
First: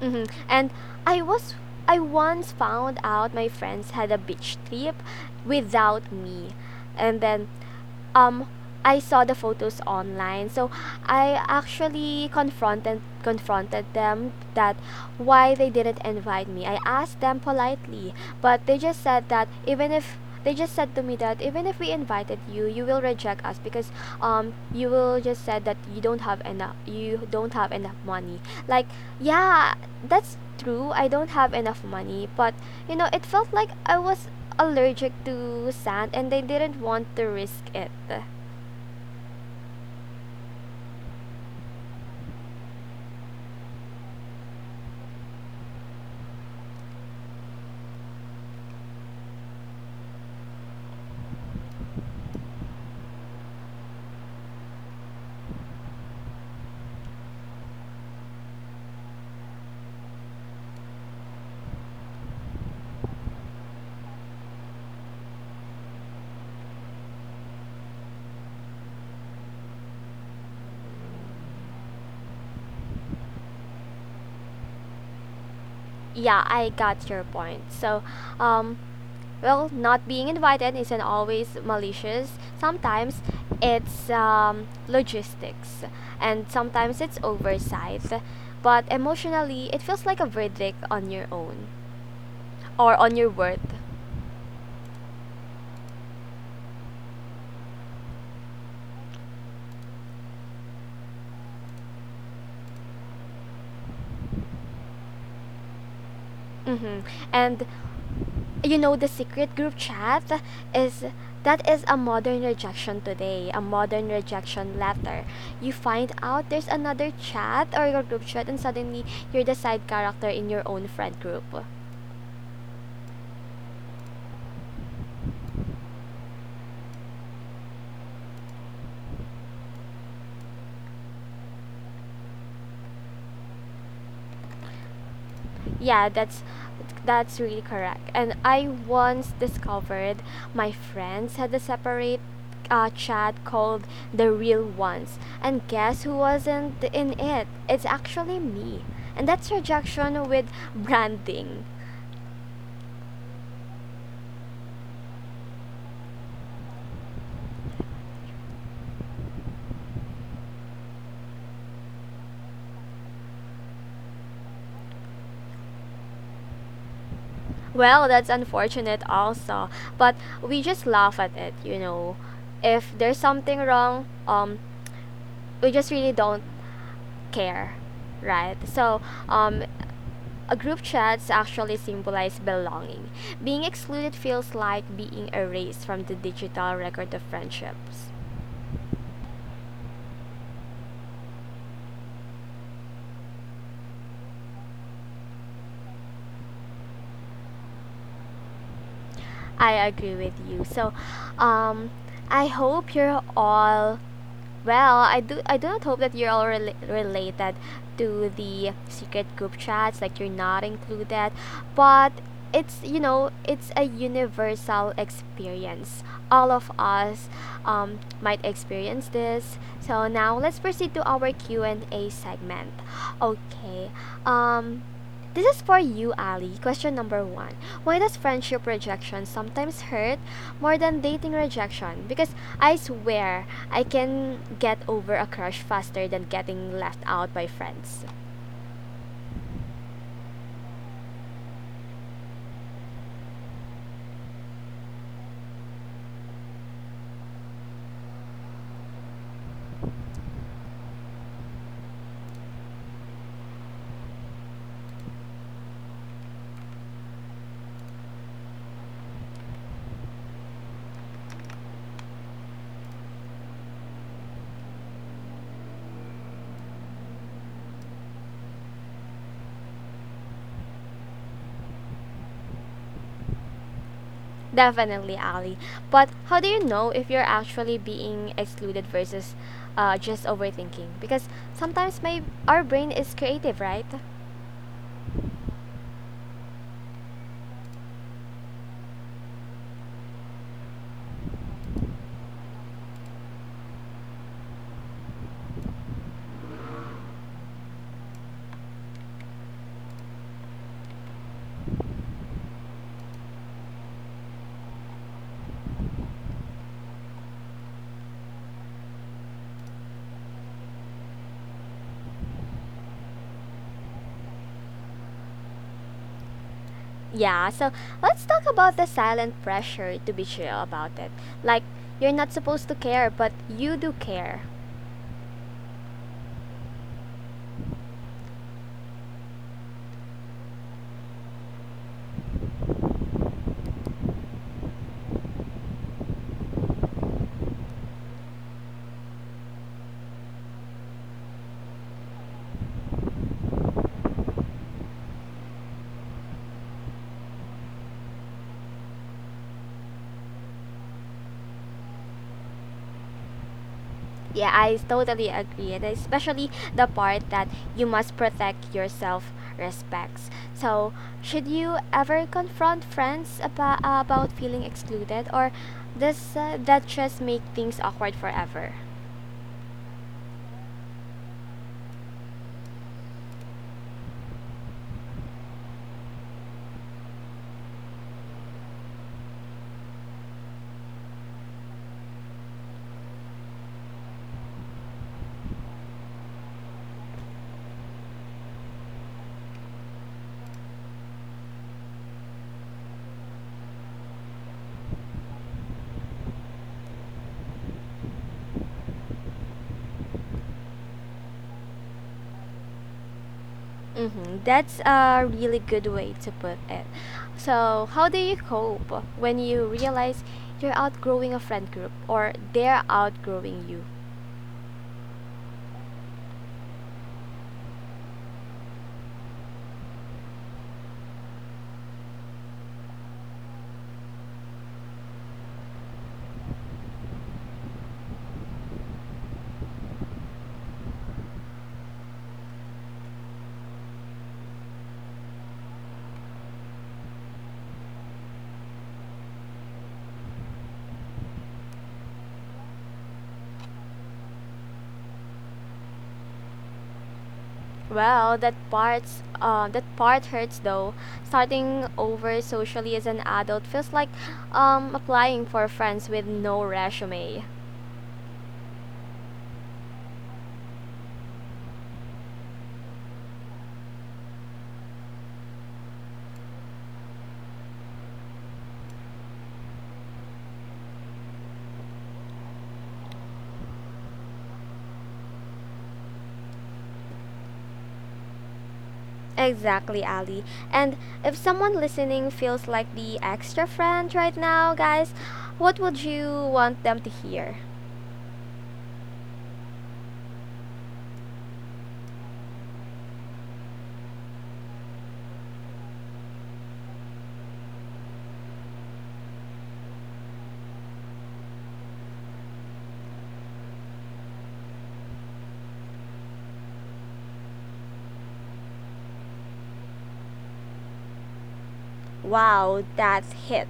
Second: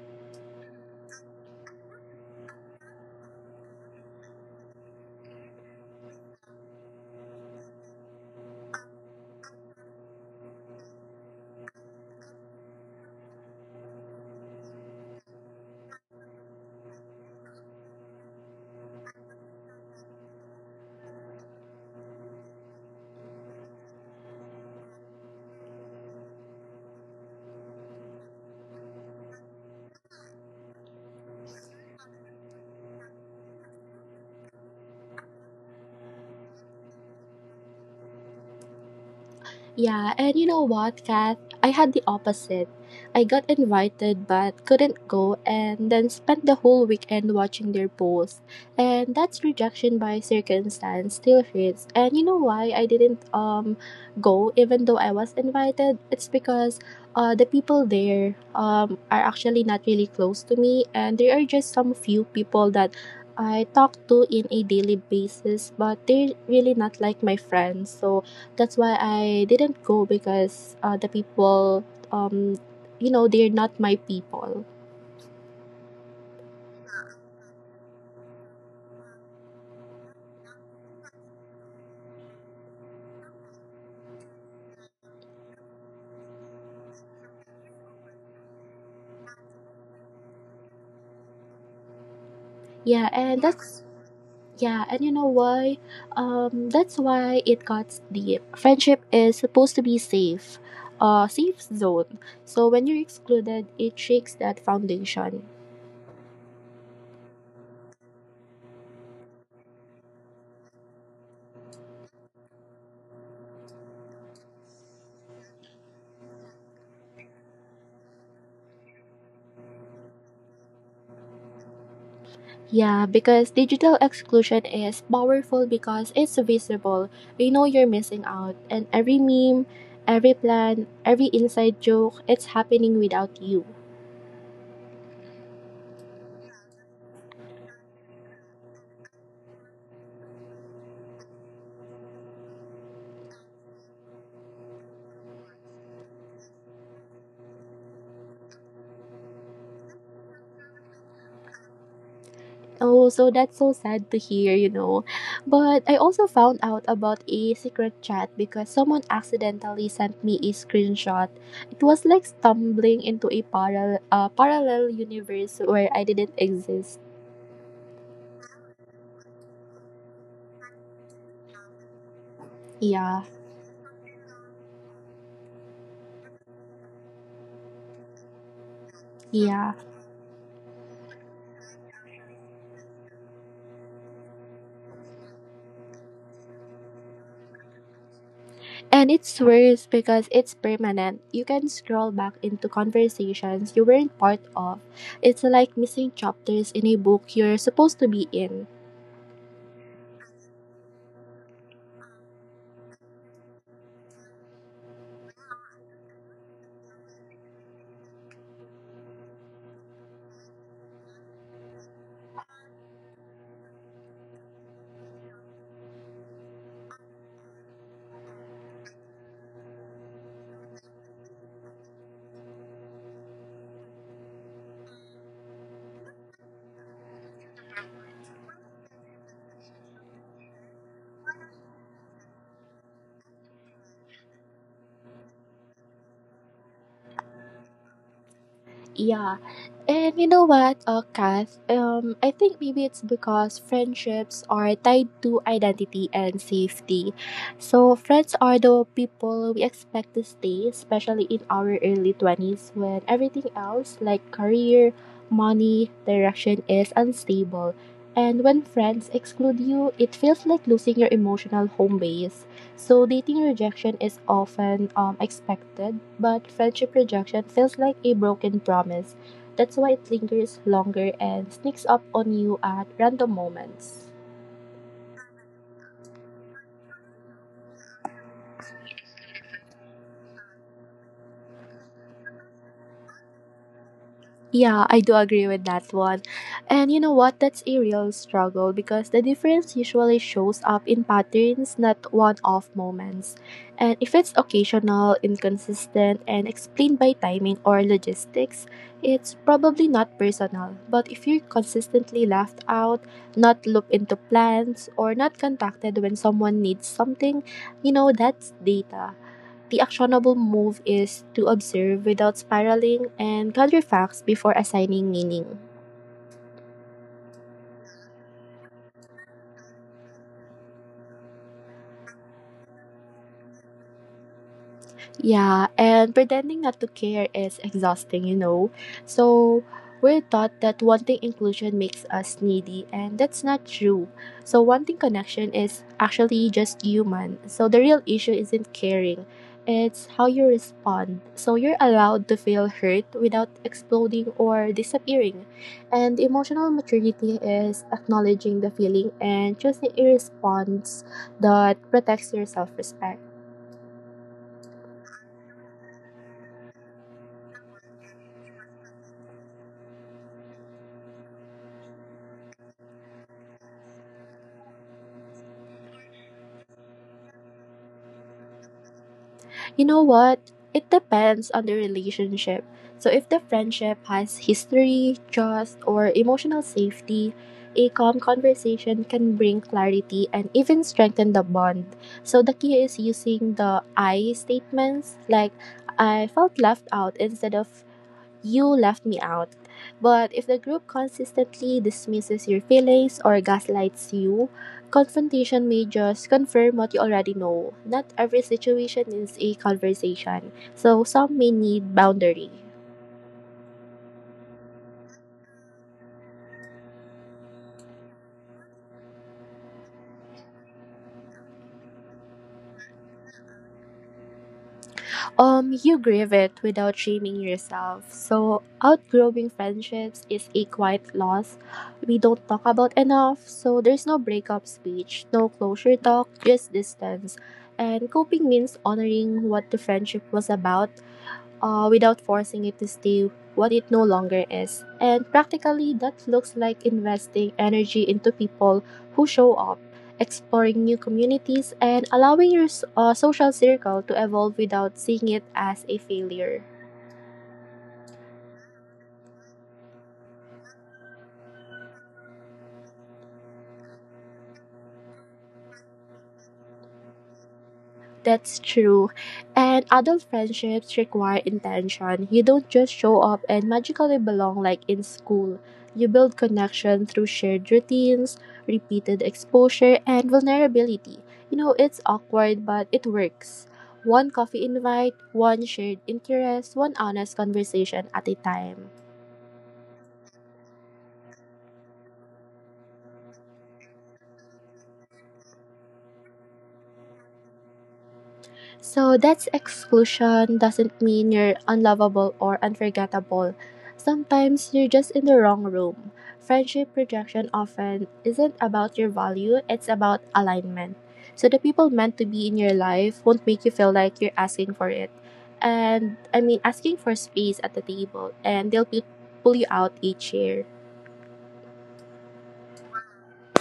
Speaker 1: Hmm. And i was I once found out my friends had a beach trip without me, and then um I saw the photos online. So I actually confronted them that why they didn't invite me. I asked them politely, but they just said that even if they just said to me that even if we invited you, you will reject us because you will just said that you don't have enough money. Like, yeah, that's true. I don't have enough money, but it felt like I was allergic to sand and they didn't want to risk it.
Speaker 2: Yeah, and you know what, Kath? I had the opposite. I got invited but couldn't go and then spent the whole weekend watching their posts. And that's rejection by circumstance still hits. And you know why I didn't go even though I was invited? It's because the people there are actually not really close to me and there are just some few people that I talk to in a daily basis, but they're really not like my friends. So that's why I didn't go because the people, um, you know, they're not my people.
Speaker 1: Yeah, I got your point. So, um, well, not being invited isn't always malicious. Sometimes it's logistics, and sometimes it's oversight. But emotionally, it feels like a verdict on your own or
Speaker 2: Yeah,
Speaker 1: on your
Speaker 2: and
Speaker 1: worth.
Speaker 2: that's yeah, and you know why? That's why it got deep. Friendship is supposed to be safe, safe zone. So when you're excluded, it shakes that foundation.
Speaker 1: Mm-hmm. And you know, the secret group chat is that is a modern rejection today, a modern rejection letter. You find out there's another chat or your group chat and suddenly you're the side character in your own friend group.
Speaker 2: Yeah, because digital exclusion is powerful because it's visible. You know you're missing out, and every meme, every plan, every inside joke, it's happening without you.
Speaker 1: Yeah, that's really correct. And I once discovered my friends had a separate chat called The Real Ones, and guess who wasn't in it? It's actually me. And that's rejection with branding.
Speaker 2: Oh, so that's so sad to hear, you know. But I also found out about a secret chat because someone accidentally sent me a screenshot. It was like stumbling into a parallel universe where I didn't exist.
Speaker 1: Well, that's unfortunate also, but we just laugh at it. If there's
Speaker 2: Yeah.
Speaker 1: something wrong, we just really don't care, right? So, um
Speaker 2: Yeah.
Speaker 1: a group chats actually symbolize belonging. Being excluded feels like being erased from the digital record of friendships.
Speaker 2: And it's worse because it's permanent. You can scroll back into conversations you weren't part of. It's like missing chapters in a book you're supposed to be in.
Speaker 1: I agree with you. So, um I hope you're all well, I do not hope that you're all related to the secret group chats, like you're not included, but it's you know it's a universal experience. All of us might experience this. So now let's proceed to our Q and A segment. Okay. Um, this is for you, Ali. Question number one. Why does friendship rejection sometimes hurt more than dating rejection? Because I swear I can get over a crush faster than getting left out by friends.
Speaker 2: Yeah. And you know what, Kath? I think maybe it's because friendships are tied to identity and safety. So, friends are the people we expect to stay, especially in our early 20s when everything else, like career, money, direction, is unstable. And when friends exclude you, it feels like losing your emotional home base. So, dating rejection is often expected, but friendship rejection feels like a broken promise, that's why it lingers longer and sneaks up on you at random moments.
Speaker 1: Definitely, Ali. But how do you know if you're actually being excluded versus just overthinking? Because sometimes my our brain is creative, right?
Speaker 2: Yeah, I do agree with that one. And you know what? That's a real struggle because the difference usually shows up in patterns, not one off moments. And if it's occasional, inconsistent, and explained by timing or logistics, it's probably not personal. But if you're consistently left out, not looped into plans, or not contacted when someone needs something, you know, that's data. The actionable move is to observe without spiraling and gather facts before assigning meaning.
Speaker 1: Yeah, so let's talk about the silent pressure to be chill about it. Like, you're not supposed to care, but you do care.
Speaker 2: Yeah, and pretending not to care is exhausting, you know. So we're taught that wanting inclusion makes us needy, and that's not true. So wanting connection is actually just human. So the real issue isn't caring, it's how you respond. So you're allowed to feel hurt without exploding or disappearing. And emotional maturity is acknowledging the feeling and choosing a response that protects your self respect.
Speaker 1: Yeah, I totally agree. And especially the part that you must protect yourself respects. So, should you ever confront friends about feeling excluded, or does that just make things awkward forever?
Speaker 2: You know what? It depends on the relationship. So, if the friendship has history, trust, or emotional safety, a calm conversation can bring clarity and even strengthen the bond. So, the key is using the I statements like I felt left out instead of you left me out. But if the group consistently dismisses your feelings or gaslights you, confrontation may just confirm what you already know. Not every situation is a conversation, so some may need boundary.
Speaker 1: Mm-hmm. That's a really good way to put it. So, how do you cope when you realize you're outgrowing a friend group or they're outgrowing you?
Speaker 2: You grieve it without shaming yourself. So, outgrowing friendships is a quiet loss we don't talk about enough. So, there's no breakup speech, no closure talk, just distance. And coping means honoring what the friendship was about without forcing it to stay what it no longer is. And practically, that looks like investing energy into people who show up, exploring new communities, and allowing your social circle to evolve without seeing it as a failure.
Speaker 1: Well, that part hurts though. Starting over socially as an adult feels like applying for friends with no resume.
Speaker 2: That's true. And adult friendships require intention. You don't just show up and magically belong like in school. You build connection through shared routines, repeated exposure, and vulnerability. You know, it's awkward, but it works. One coffee invite, one shared interest, one honest conversation at a time.
Speaker 1: Exactly, Ali. And if someone listening feels like the extra friend right now, guys, what would you want them to hear?
Speaker 2: So that's exclusion doesn't mean you're unlovable or unforgettable. Sometimes you're just in the wrong room. Friendship rejection often isn't about your value, it's about alignment. So the people meant to be in your life won't make you feel like you're asking for it. And I mean, asking for space at the table, and they'll pull you out each year.
Speaker 1: Wow, that's hit.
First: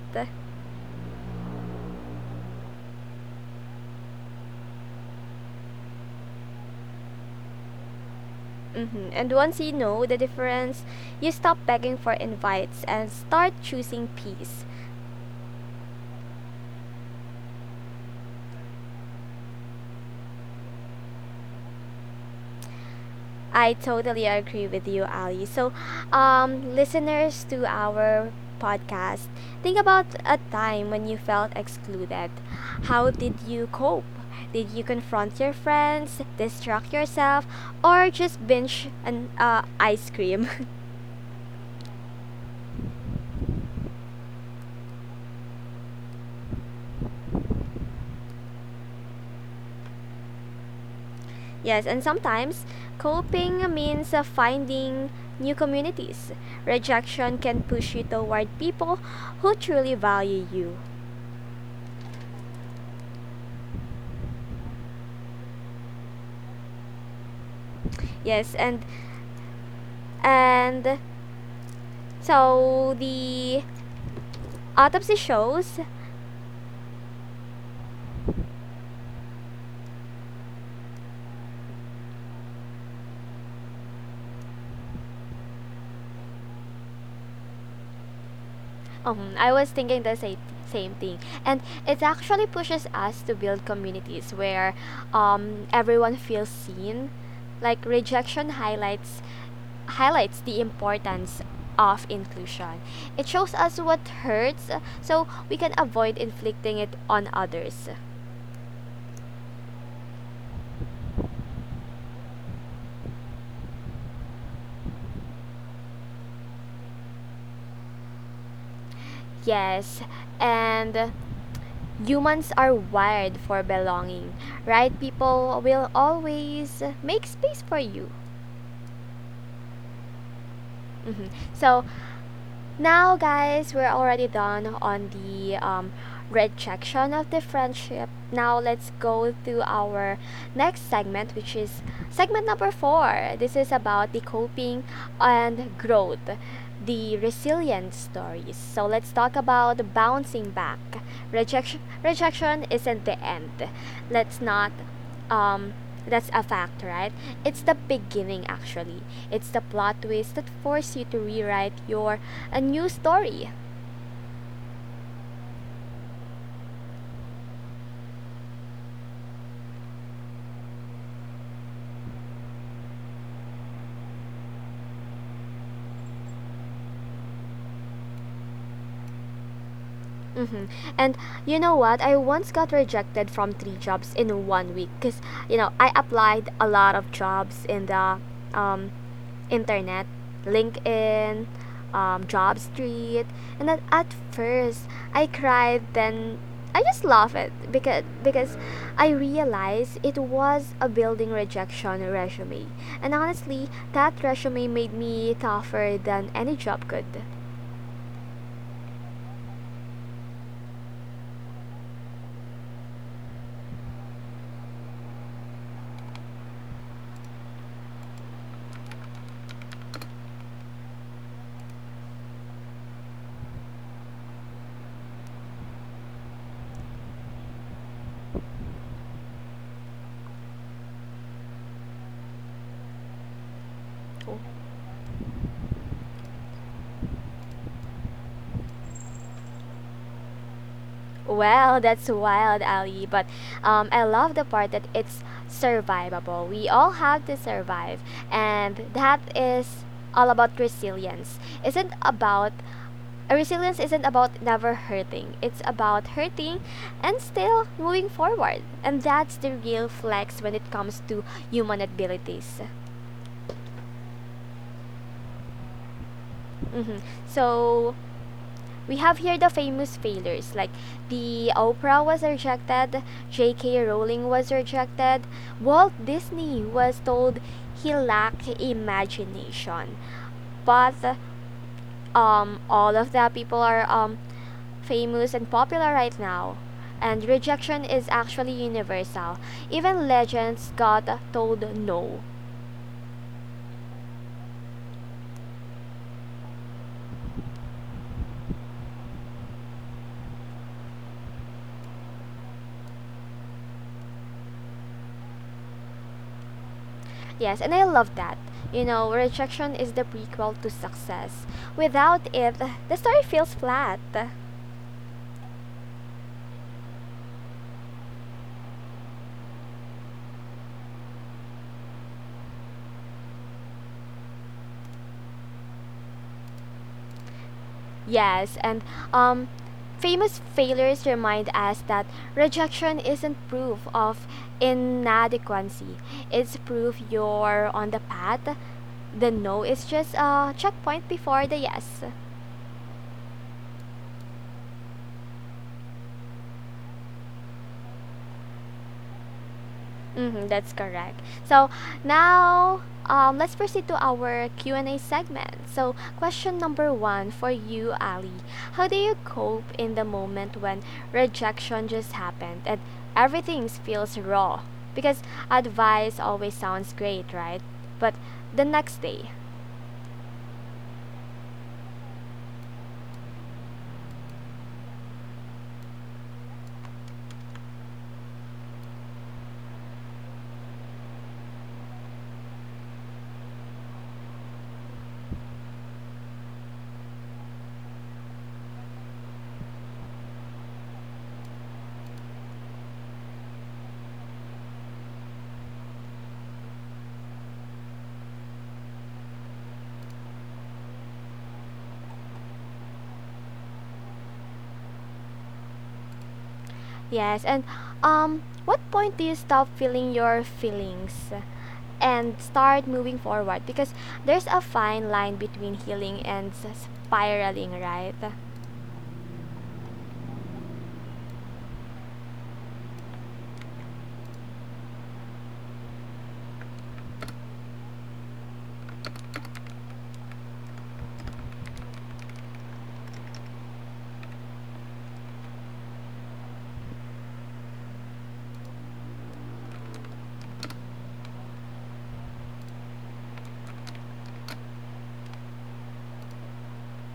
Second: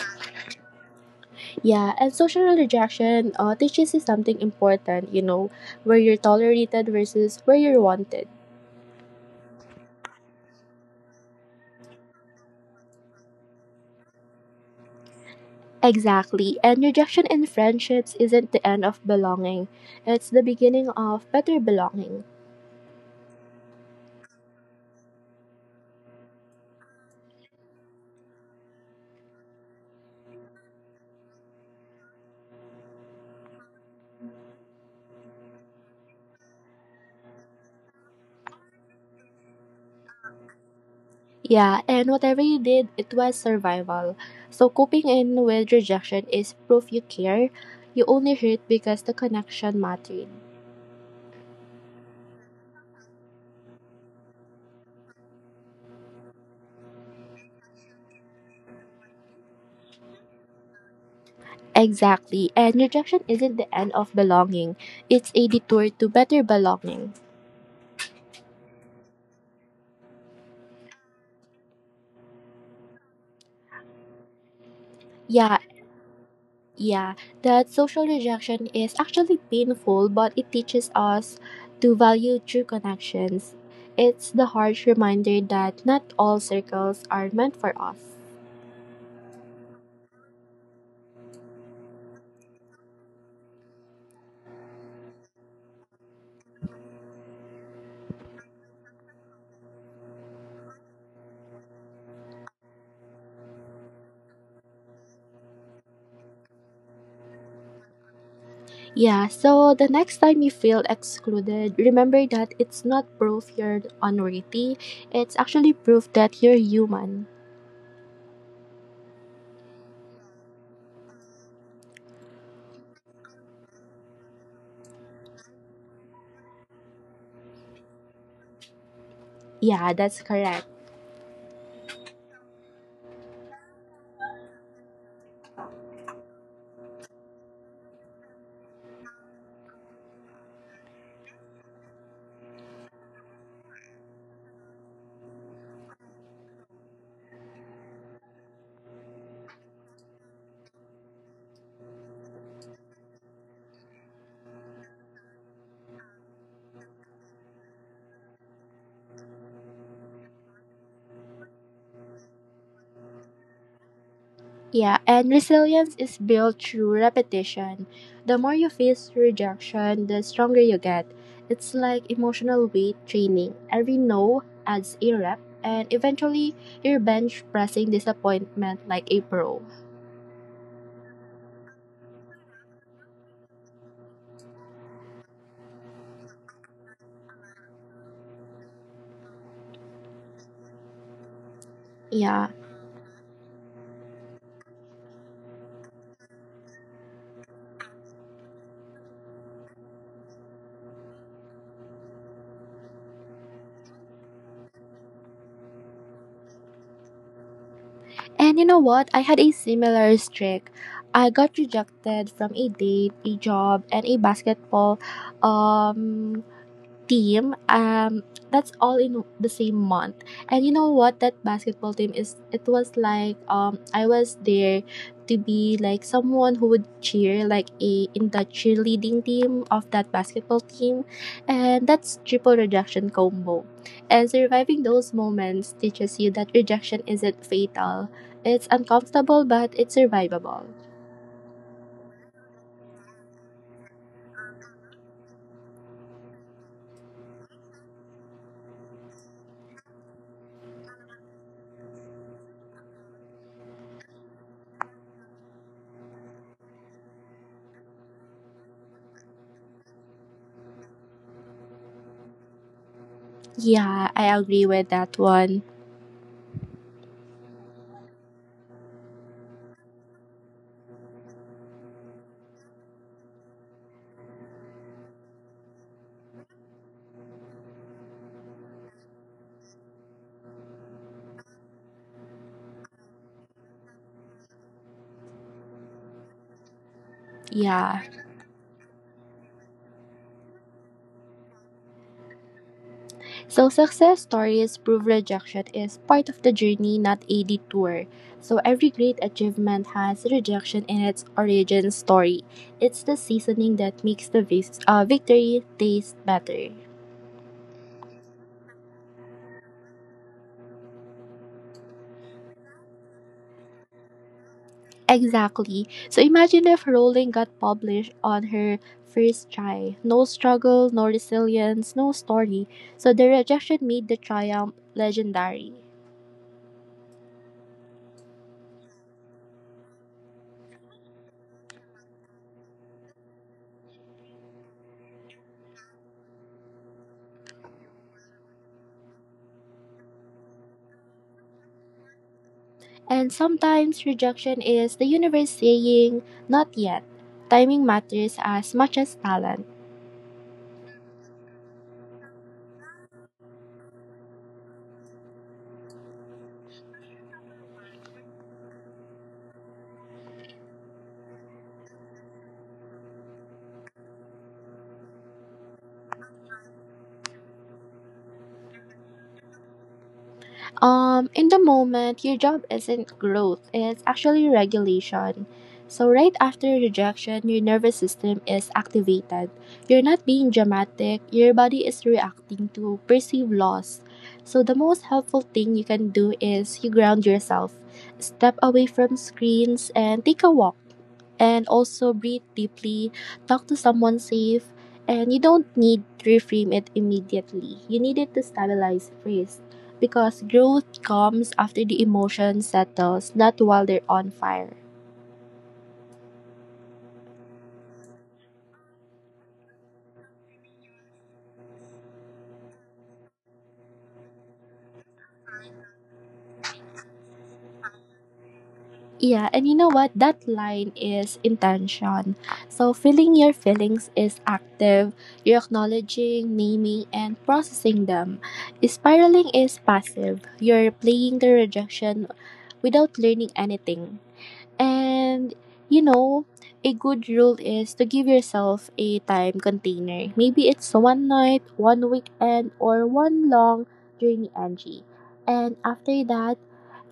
Speaker 2: Yeah, and social rejection teaches you something important, you know, where you're tolerated versus where you're wanted.
Speaker 1: Hmm. And once you know the difference, you stop begging for invites and start choosing peace.
Speaker 2: Exactly. And rejection in friendships isn't the end of belonging, it's the beginning of better belonging.
Speaker 1: I totally agree with you, Ali. So, listeners to our podcast, think about a time when you felt excluded. How did you cope? Did you confront your friends, distract yourself, or just binge an ice cream? *laughs*
Speaker 2: Yeah, and whatever you did, it was survival. So coping in with rejection is proof you care. You only hurt because the connection mattered.
Speaker 1: Yes, and sometimes coping means finding new communities. Rejection can push you toward people who truly value you.
Speaker 2: Exactly. And rejection isn't the end of belonging, it's a detour to better belonging.
Speaker 1: Yes, and so the autopsy
Speaker 2: Yeah,
Speaker 1: shows.
Speaker 2: Yeah, that social rejection is actually painful, but it teaches us to value true connections. It's the harsh reminder that not all circles are meant for us.
Speaker 1: I was thinking the same thing, and it actually pushes us to build communities where everyone feels seen. Like rejection highlights the importance of inclusion. It shows us what hurts, so we can avoid inflicting it on others.
Speaker 2: Yeah, so the next time you feel excluded, remember that it's not proof you're unworthy, it's actually proof that you're human.
Speaker 1: Yes, and humans are wired for belonging. Right people will always make space for you.
Speaker 2: Yeah, that's correct.
Speaker 1: Mhm. So now, guys, we're already done on the rejection of the friendship. Now, let's go to our next segment, which is segment number four. This is about the coping and growth, the resilience stories. So, let's talk about bouncing back. Rejection isn't the end. Let's not um that's a fact, right? It's the beginning actually. It's the plot twist that force you to rewrite your a new story.
Speaker 2: Yeah, and resilience is built through repetition. The more you face rejection, the stronger you get. It's like emotional weight training. Every no adds a rep, and eventually you're bench pressing disappointment like a pro.
Speaker 1: Hmm. And you know what, I once got rejected from three jobs in one week, because I applied a lot of jobs in the um internet, LinkedIn,
Speaker 2: Yeah,
Speaker 1: Job Street, and at first I cried. Then I just laughed it because I realized it was a building rejection resume, and honestly, that resume made me tougher than any job could.
Speaker 2: and you know what? I had a similar streak. I got rejected from a date, a job, and a basketball um team, that's all in the same month. And you know what that basketball team is? It was like, I was there to be like someone who would cheer like a in the cheerleading team of that basketball team. And that's triple rejection combo, and surviving those moments teaches you that rejection isn't fatal, it's uncomfortable but it's survivable.
Speaker 1: Well, that's wild, Ali. But I love the part that it's survivable. We all have to survive, and that is all about resilience. Isn't about Resilience isn't about never hurting, it's about hurting and still moving forward. And that's the real flex when it comes to human abilities.
Speaker 2: Yeah, I agree with that one.
Speaker 1: Mhm. So, we have here the famous failures like the Oprah was rejected, J.K. Rowling was rejected, Walt Disney was told he lacked imagination. But all of the people are famous and popular right now. And rejection
Speaker 2: Yeah,
Speaker 1: is actually universal. Even legends got told no.
Speaker 2: so success stories prove rejection is part of the journey, not a detour. So every great achievement has rejection in its origin story. It's the seasoning that makes the victory taste better.
Speaker 1: Yes, and I love that. You know, rejection is the prequel to success. Without it, the story feels flat.
Speaker 2: Exactly. So imagine if Rowling got published on her first try. No struggle, no resilience, no story. So the rejection made the triumph legendary.
Speaker 1: Yes, and um, famous failures remind us that rejection isn't proof of inadequacy. It's proof you're on the path. The no is just a checkpoint before the yes.
Speaker 2: And sometimes rejection is the universe saying, not yet. Timing matters as much as talent.
Speaker 1: Mm-hmm, that's correct. So now let's proceed to our Q and A segment. So question number one for you, Ali: how do you cope in the moment when rejection just happened and everything feels raw? Because advice always sounds great, right? But the next day,
Speaker 2: In the moment your job isn't growth, it's actually regulation. So right after rejection your nervous system is activated. You're not being dramatic, your body is reacting to perceived loss. So the most helpful thing you can do is you ground yourself, step away from screens and take a walk, and also breathe deeply, talk to someone safe. And you don't need to reframe it immediately, you need it to stabilize first, because growth comes after the emotion settles, not while they're on fire.
Speaker 1: yes, and what point do you stop feeling your feelings and start moving forward? Because there's a fine line between healing and spiraling, right?
Speaker 2: Yeah, and you know what? That line is intention. So, feeling your feelings is active. You're acknowledging, naming, and processing them. Spiraling is passive. You're playing the rejection without learning anything. And you know, a good rule is to give yourself a time container. Maybe it's one night, one weekend, or one long journey NG. And after that,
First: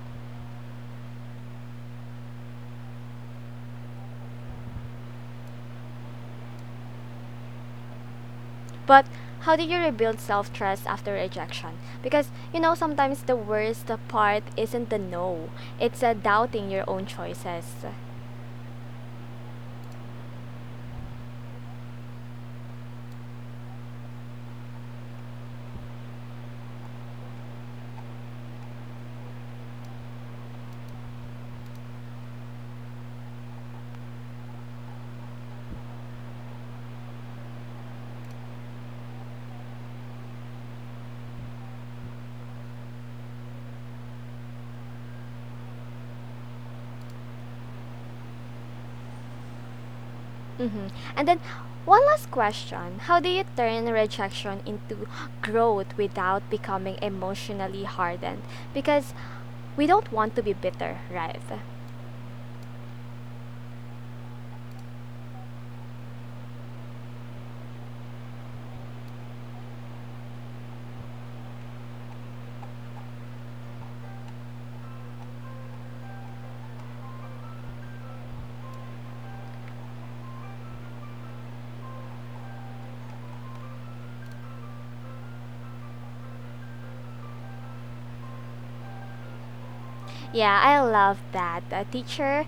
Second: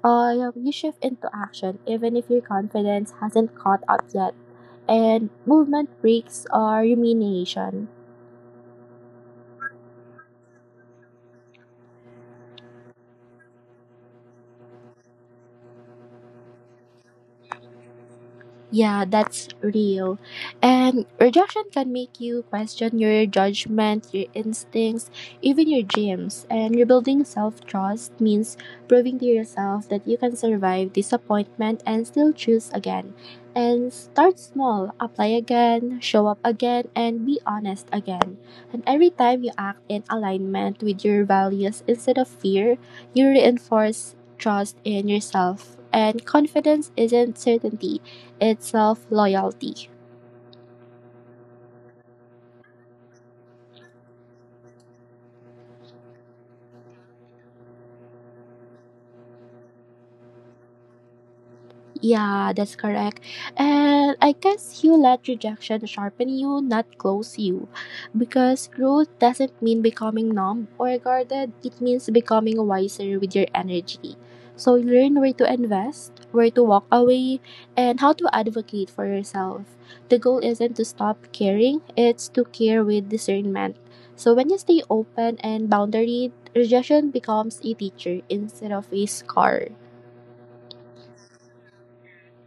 Speaker 2: you shift into action, even if your confidence hasn't caught up yet. And movement breaks are rumination.
Speaker 1: But how do you rebuild self trust after rejection? Because sometimes the worst part isn't the no, it's doubting your own choices.
Speaker 2: Yeah, that's real. And rejection can make you question your judgment, your instincts, even your dreams. And rebuilding self trust means proving to yourself that you can survive disappointment and still choose again. And start small, apply again, show up again, and be honest again. And every time you act in alignment with your values instead of fear, you reinforce trust in yourself. And confidence isn't certainty, it's self loyalty.
Speaker 1: Mm-hmm. And then one last question. How do you turn rejection into growth without becoming emotionally hardened? Because we don't want to be bitter, right?
Speaker 2: Yeah, that's correct. And I guess you let rejection sharpen you, not close you. Because growth doesn't mean becoming numb or guarded, it means becoming wiser with your energy. So learn where to invest, where to walk away, and how to advocate for yourself. The goal isn't to stop caring, it's to care with discernment. So when you stay open and boundary, rejection becomes a teacher instead of a scar.
Speaker 1: Yeah, I love that. A teacher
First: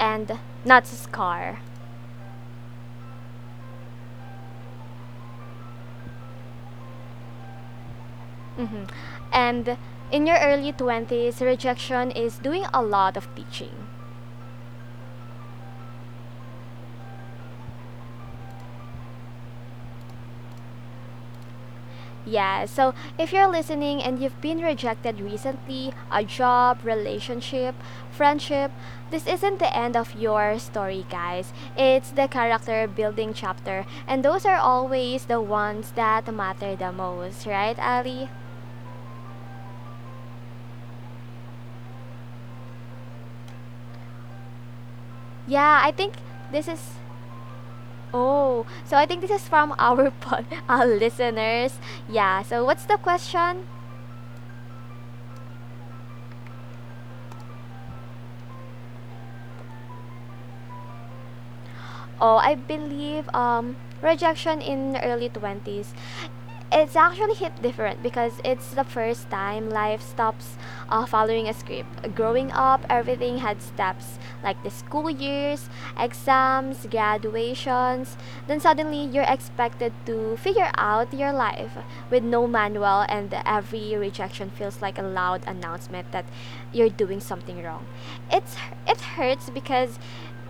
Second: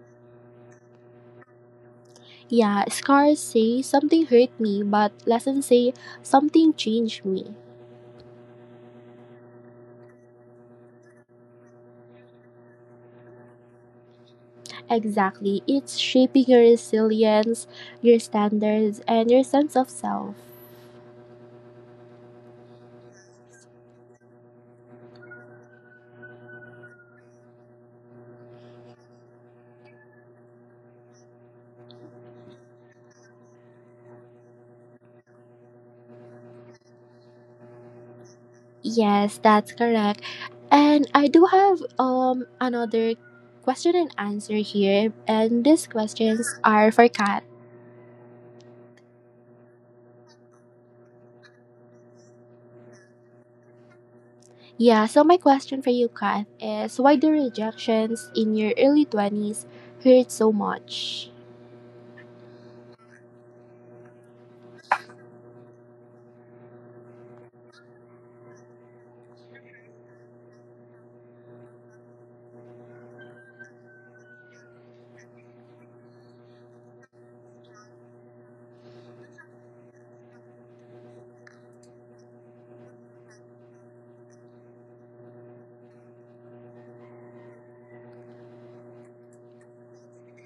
Speaker 1: and not a scar.
Speaker 2: Yeah, scars say something hurt me, but lessons say something changed me.
Speaker 1: Mm-hmm. And in your early 20s, rejection is doing a lot of teaching.
Speaker 2: Exactly. It's shaping your resilience, your standards, and your sense of self.
Speaker 1: Yeah, so if you're listening and you've been rejected recently, a job, relationship, friendship, this isn't the end of your story, guys. It's the character building chapter, and those are always the ones that matter the most, right, Ali?
Speaker 2: Yes, that's correct. And I do have another question and answer here, and
Speaker 1: Yeah,
Speaker 2: these
Speaker 1: I think
Speaker 2: questions
Speaker 1: this is
Speaker 2: are for Kat.
Speaker 1: oh, so I think this is from our pod, *laughs* our listeners. Yeah, so what's the question?
Speaker 2: Yeah, so my question for you, Kat, is why do rejections in your early 20s hurt so much?
Speaker 1: Oh, I believe rejection in early 20s. It's actually hit different because it's the first time life stops following a script. Growing up, everything had steps like the school years, exams, graduations. Then suddenly, you're expected to figure out your life with no manual, and every rejection feels like a loud announcement that you're doing something wrong. It's it hurts because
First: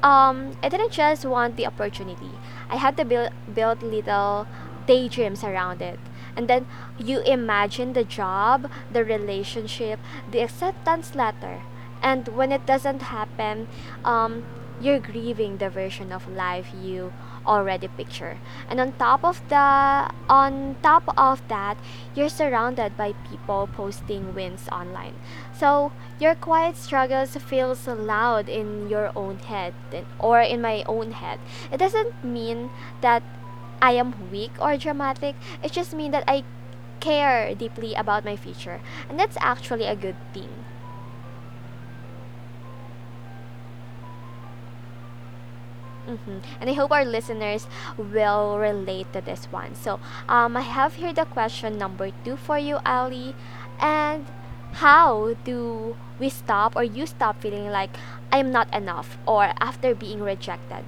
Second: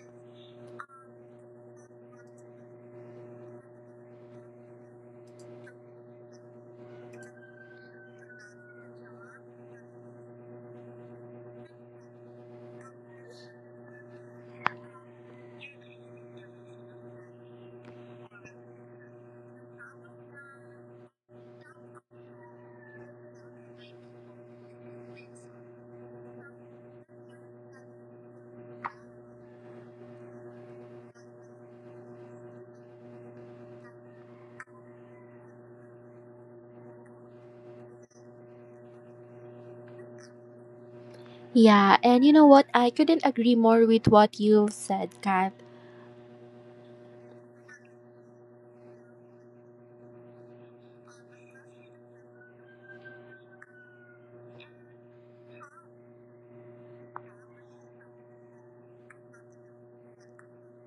Speaker 1: I didn't just want the opportunity. I had to build little daydreams around it. And then you imagine the job, the relationship, the acceptance letter. And when it doesn't happen, um, you're grieving the version of life you already picture. And on top of that, you're surrounded by people posting wins online. So your quiet struggles feels loud in your own head or in my own head. It doesn't mean that I am weak or dramatic. It just means that I care deeply about my future. And that's actually a good thing.
Speaker 2: Yeah, and you know what? I couldn't agree more with what you've said, Kat.
Speaker 1: Mm-hmm. And I hope our listeners will relate to this one. So, I have here the question number two for you, Ali. And how do we stop or you stop feeling like I'm not enough or after being rejected?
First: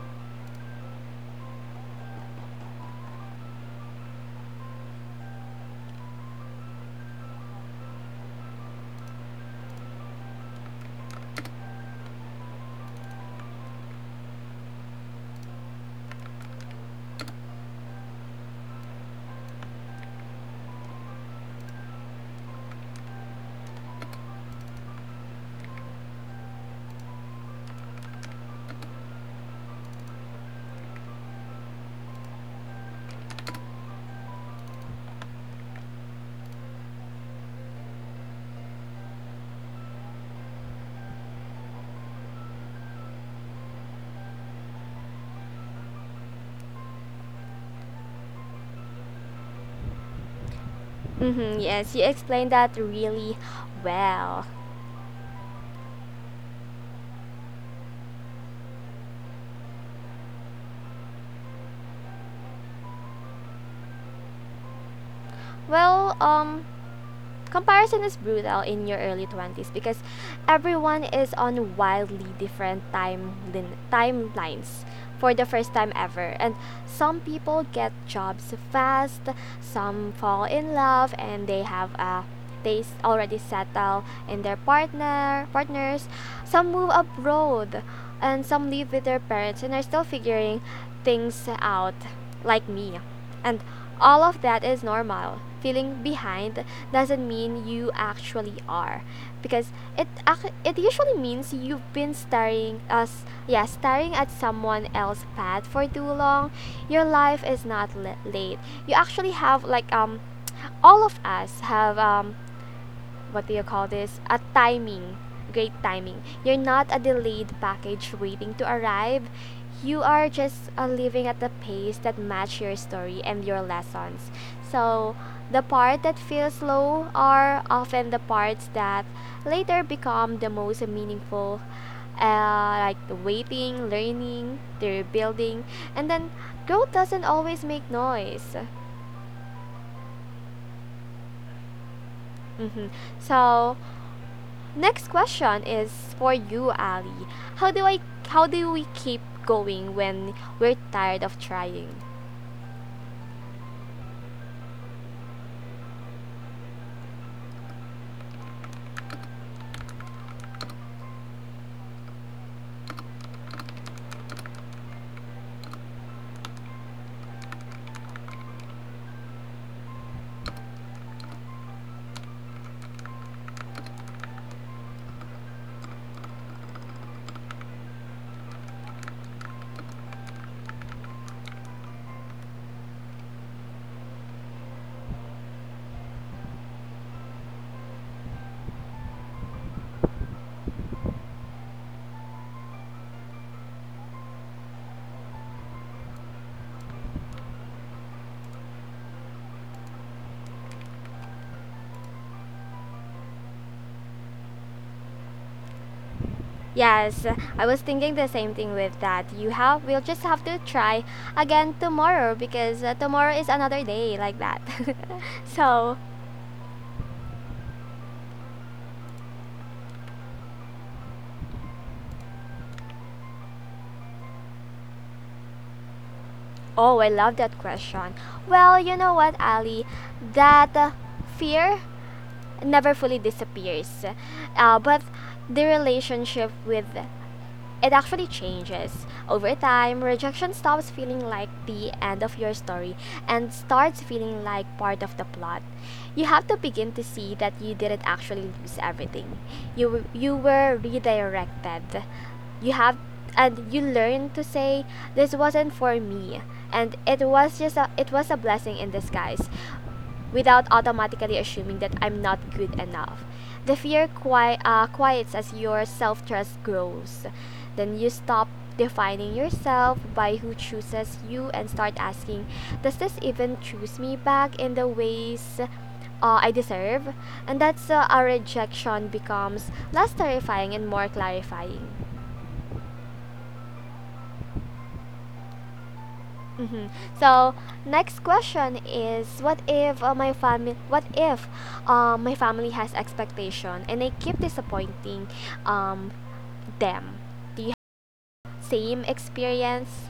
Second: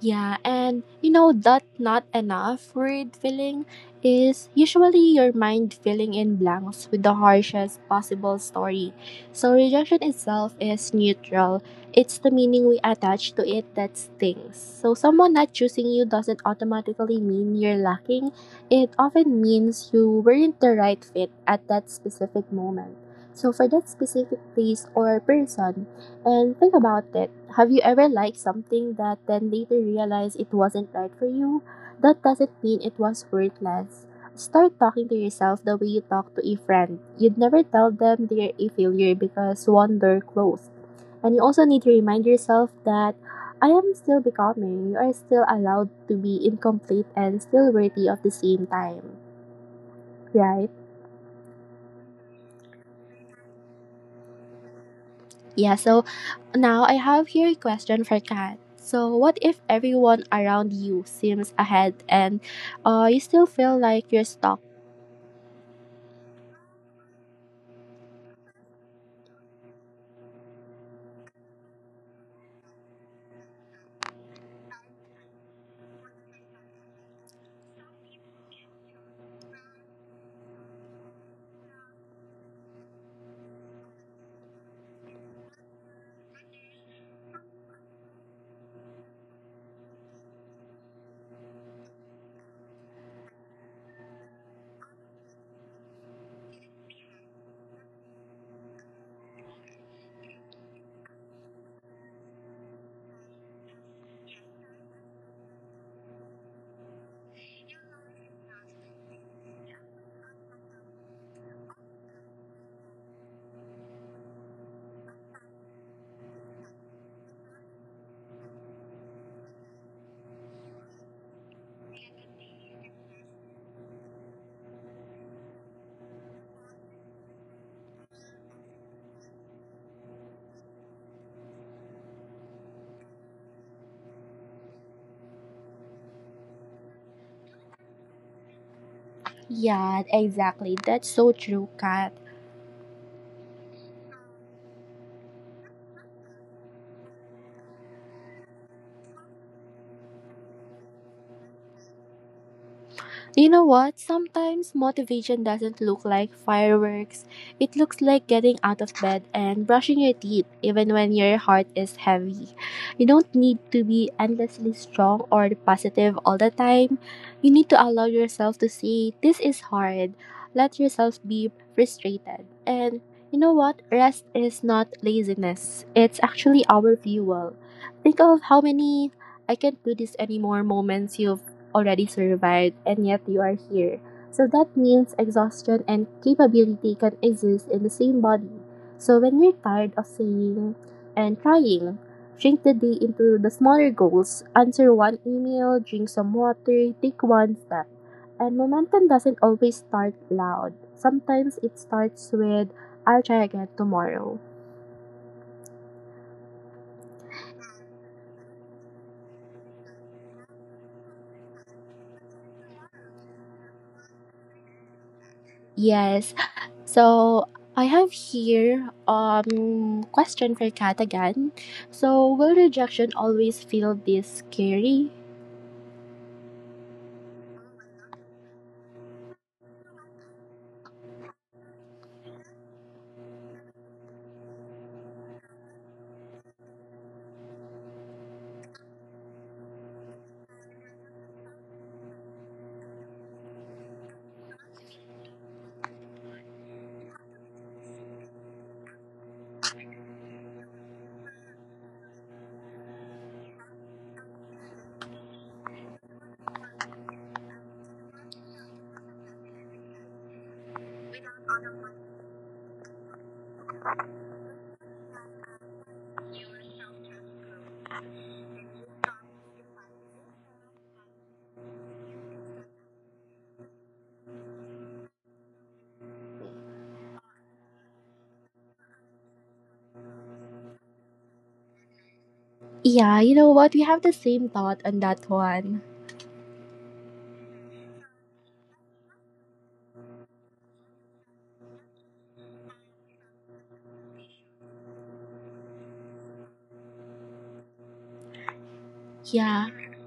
Speaker 2: Yeah, and you know that not enough word filling is usually your mind filling in blanks with the harshest possible story. So rejection itself is neutral. It's the meaning we attach to it that stings. So someone not choosing you doesn't automatically mean you're lacking. It often means you weren't the right fit at that specific moment. So for that specific place or person, and think about it. Have you ever liked something that then later realized it wasn't right for you? That doesn't mean it was worthless. Start talking to yourself the way you talk to a friend. You'd never tell them they're a failure because one door closed. And you also need to remind yourself that I am still becoming. You are still allowed to be incomplete and still worthy of the same time, right?
Speaker 1: Mm-hmm. Yes, you explained that really well.
Speaker 2: Yeah, so now I have here a question for Kat. So, what if everyone around you seems ahead and you still feel like you're stuck?
Speaker 1: Well, comparison is brutal in your early 20s because everyone is on wildly different timelines for the first time ever, and some people get jobs fast, some fall in love and they have a already settle in their partners, some move abroad, and some live with their parents and are still figuring things out like me. And all of that is normal. Feeling behind doesn't mean you actually are, because it usually means you've been staring us yeah, staring at someone else's path for too long. Your life is not late. You actually have all of us have what do you call this? A timing, great timing. You're not a delayed package waiting to arrive. You are just living at the pace that match your story and your lessons. So the part that feels slow are often the parts that later become the most meaningful, like the waiting, learning, the rebuilding. And then growth doesn't always make noise.
Speaker 2: Yeah, exactly. That's so true, Kat.
Speaker 1: Mhm. So next question is for you, Ali. How do I how do we keep going when we're tired of trying?
Speaker 2: You know what? Sometimes motivation doesn't look like fireworks. It looks like getting out of bed and brushing your teeth, even when your heart is heavy. You don't need to be endlessly strong or positive all the time. You need to allow yourself to say, this is hard. Let yourself be frustrated. And you know what? Rest is not laziness, it's actually our fuel. Think of how many I can't do this anymore moments you've already survived, and yet you are here. So that means exhaustion and capability can exist in the same body. So when you're tired of saying and trying, shrink the day into the smaller goals, answer one email, drink some water, take one step. And momentum doesn't always start loud. Sometimes it starts with, I'll try again tomorrow.
Speaker 1: Yes, I was thinking the same thing with that. You have We'll just have to try again tomorrow because tomorrow is another day like that. *laughs* So,
Speaker 2: Yes, so I have here question for Kat again. So will rejection always feel this scary?
Speaker 1: oh, I love that question. Well, you know what, Ali? That fear never fully disappears. But the relationship with it actually changes. Over time, rejection stops feeling like the end of your story and starts feeling like part of the plot. You have to begin to see that you didn't actually lose everything. You were redirected. You have And you learn to say this wasn't for me and it was a blessing in disguise, without automatically assuming that I'm not good enough. The fear quiets as your self trust grows. Then you stop defining yourself by who chooses you and start asking, does this even choose me back in the ways I deserve? And that's our rejection becomes less terrifying and more clarifying.
Speaker 2: Yeah, you know what? We have the same thought on that one.
Speaker 1: Hmm. So next question is, what if my family, what if my family has expectation and I keep disappointing um, them? Do you have same
Speaker 2: Yeah.
Speaker 1: experience?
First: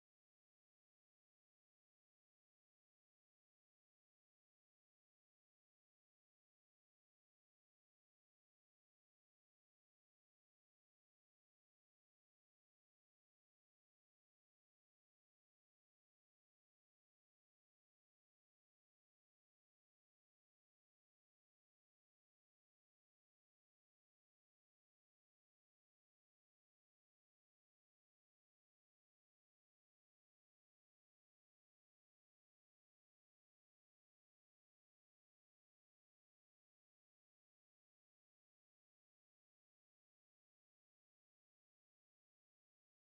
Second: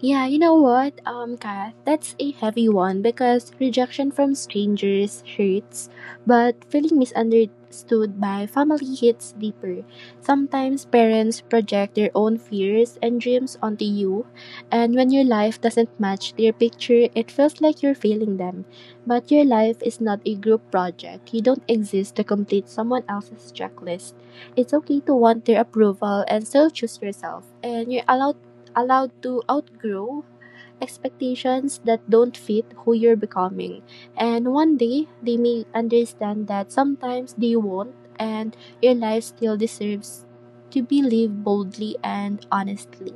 Speaker 2: Yeah, you know what, Kath, that's a heavy one because rejection from strangers hurts, but feeling misunderstood by family hits deeper. Sometimes parents project their own fears and dreams onto you, and when your life doesn't match their picture, it feels like you're failing them. But your life is not a group project. You don't exist to complete someone else's checklist. It's okay to want their approval and still choose yourself, and you're allowed to outgrow expectations that don't fit who you're becoming. And one day, they may understand that sometimes they won't, and your life still deserves to be lived boldly and honestly.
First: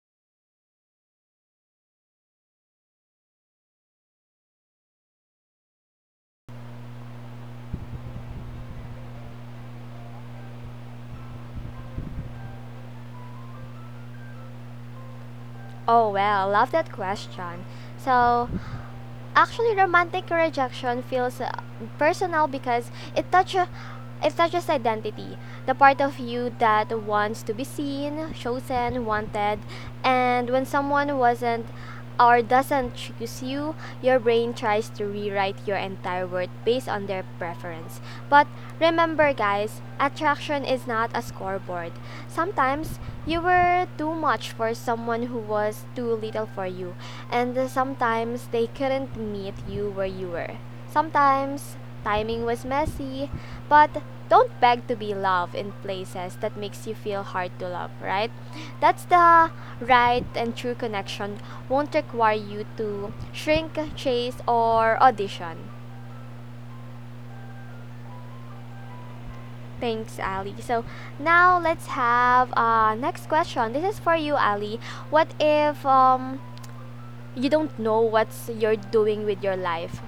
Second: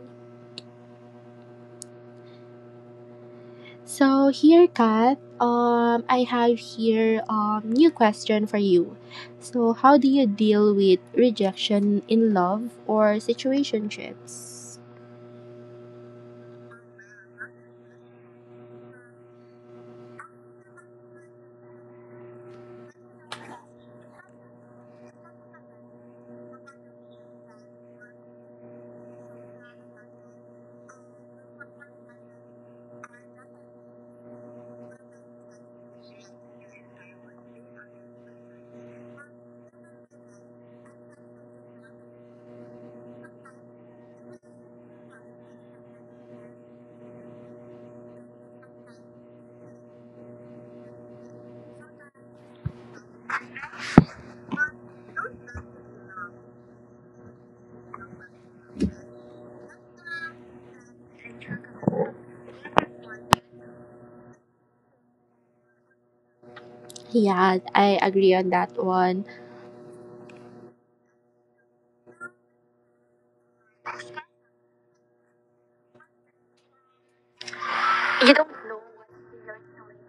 Speaker 2: So here, Kat, I have here new question for you. So how do you deal with rejection in love or situationships?
Speaker 1: Oh well, love that question. So actually romantic rejection feels personal because it touches it touches identity, the part of you that wants to be seen, chosen, wanted. And when someone wasn't or doesn't choose you, your brain tries to rewrite your entire world based on their preference. But remember, guys, attraction is not a scoreboard. Sometimes you were too much for someone who was too little for you, and sometimes they couldn't meet you where you were. Sometimes timing was messy, but don't beg to be loved in places that makes you feel hard to love, right? That's the right, and true connection won't require you to shrink, chase, or audition.
Speaker 2: Yeah, I agree on that one.
Speaker 1: Thanks, Ali. So now let's have next question. This is for you, Ali. What if you don't know
Speaker 2: You
Speaker 1: what's you're doing with your life?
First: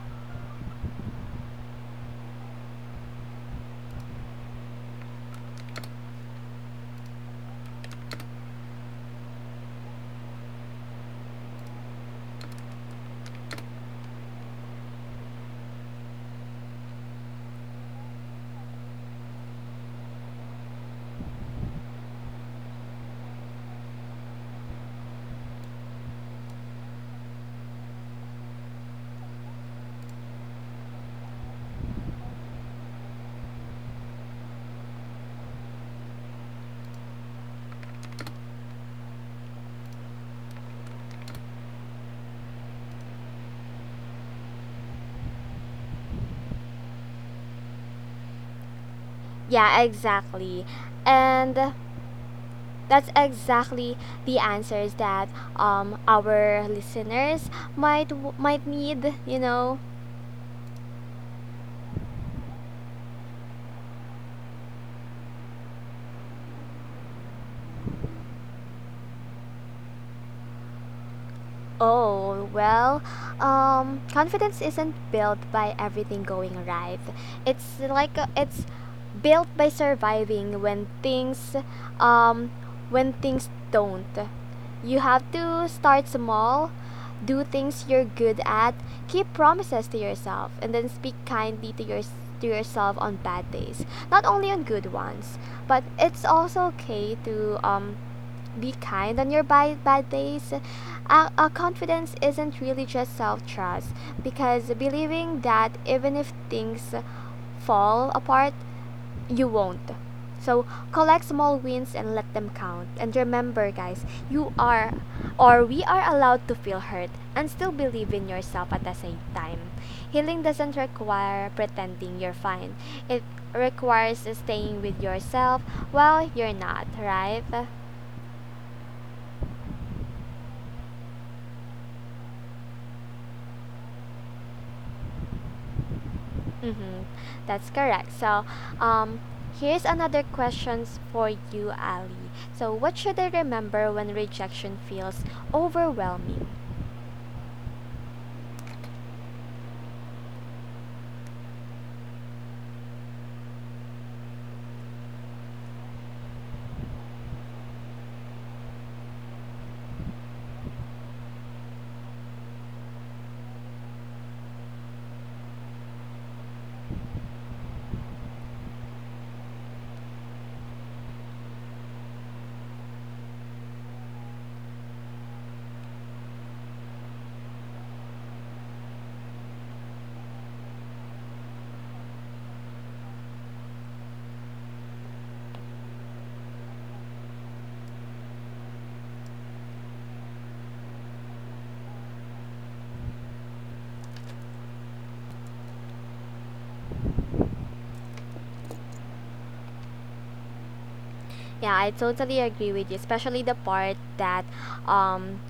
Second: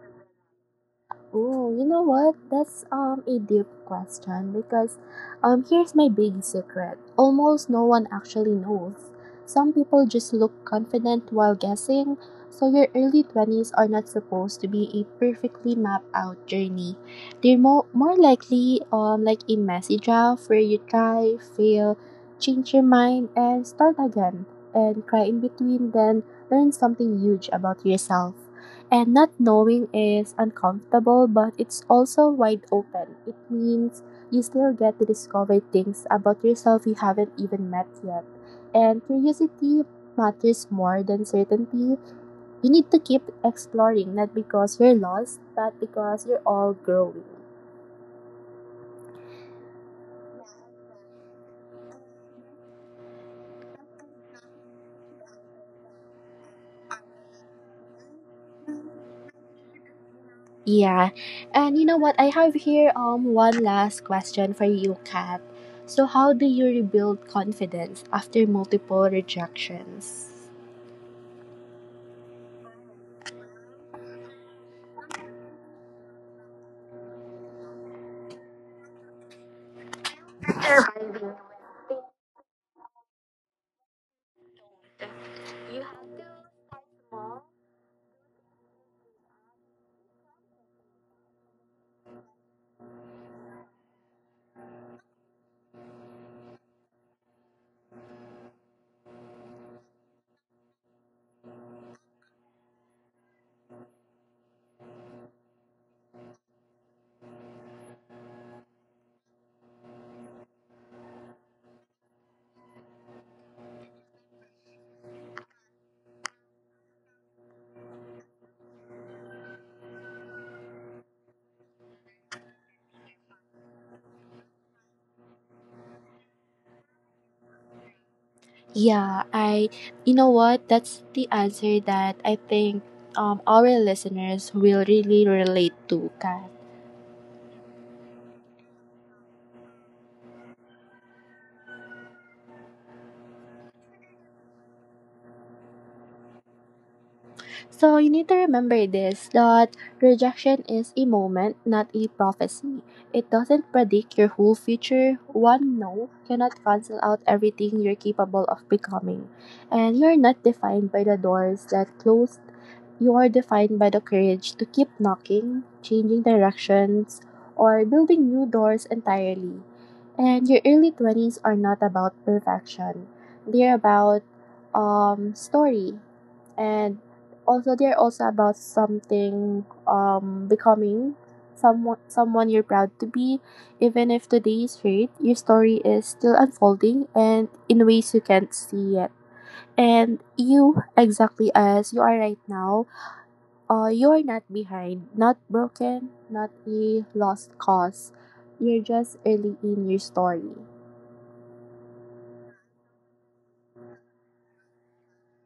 Speaker 2: Oh, you know what? That's a deep question because here's my big secret. Almost no one actually knows. Some people just look confident while guessing, so your early 20s are not supposed to be a perfectly mapped out journey. They're more likely like a messy draft where you try, fail, change your mind and start again and cry in between then learn something huge about yourself. And not knowing is uncomfortable, but it's also wide open. It means you still get to discover things about yourself you haven't even met yet. And curiosity matters more than certainty. You need to keep exploring, not because you're lost, but because you're all growing.
Speaker 1: Yeah, exactly. And that's exactly the answers that our listeners might need, you know.
Speaker 2: Yeah. And you know what? I have here one last question for you, Kat. So how do you rebuild confidence after multiple rejections?
Speaker 1: Oh, well, confidence isn't built by everything going right. It's like it's built by surviving um when things don't. You have to start small, do things you're good at, keep promises to yourself, and then speak kindly to your to yourself on bad days. Not only on good ones, but it's also okay to be kind on your bad, bad days. Confidence isn't really just self trust, because believing that even if things fall apart, you won't. So collect small wins and let them count. And remember, guys, you are or we are allowed to feel hurt and still believe in yourself at the same time. Healing doesn't require pretending you're fine, it requires staying with yourself while you're not, right?
Speaker 2: Yeah, I, you know what? That's the answer that I think our listeners will really relate to, Kat.
Speaker 1: Mm-hmm. That's correct. So, um, here's another questions for you, Ali. So, what should I remember when rejection feels overwhelming?
Speaker 2: So you need to remember this that rejection is a moment, not a prophecy. It doesn't predict your whole future. One no cannot cancel out everything you're capable of becoming. And you're not defined by the doors that closed. You are defined by the courage to keep knocking, changing directions, or building new doors entirely. And your early 20s are not about perfection. They're about story and also, they're also about becoming someone you're proud to be. Even if today is late, your story is still unfolding and in ways you can't see yet. And you, exactly as you are right now, you are not behind, not broken, not a lost cause. You're just early in your story.
Speaker 1: Yeah, I totally agree with you, especially the part that, um,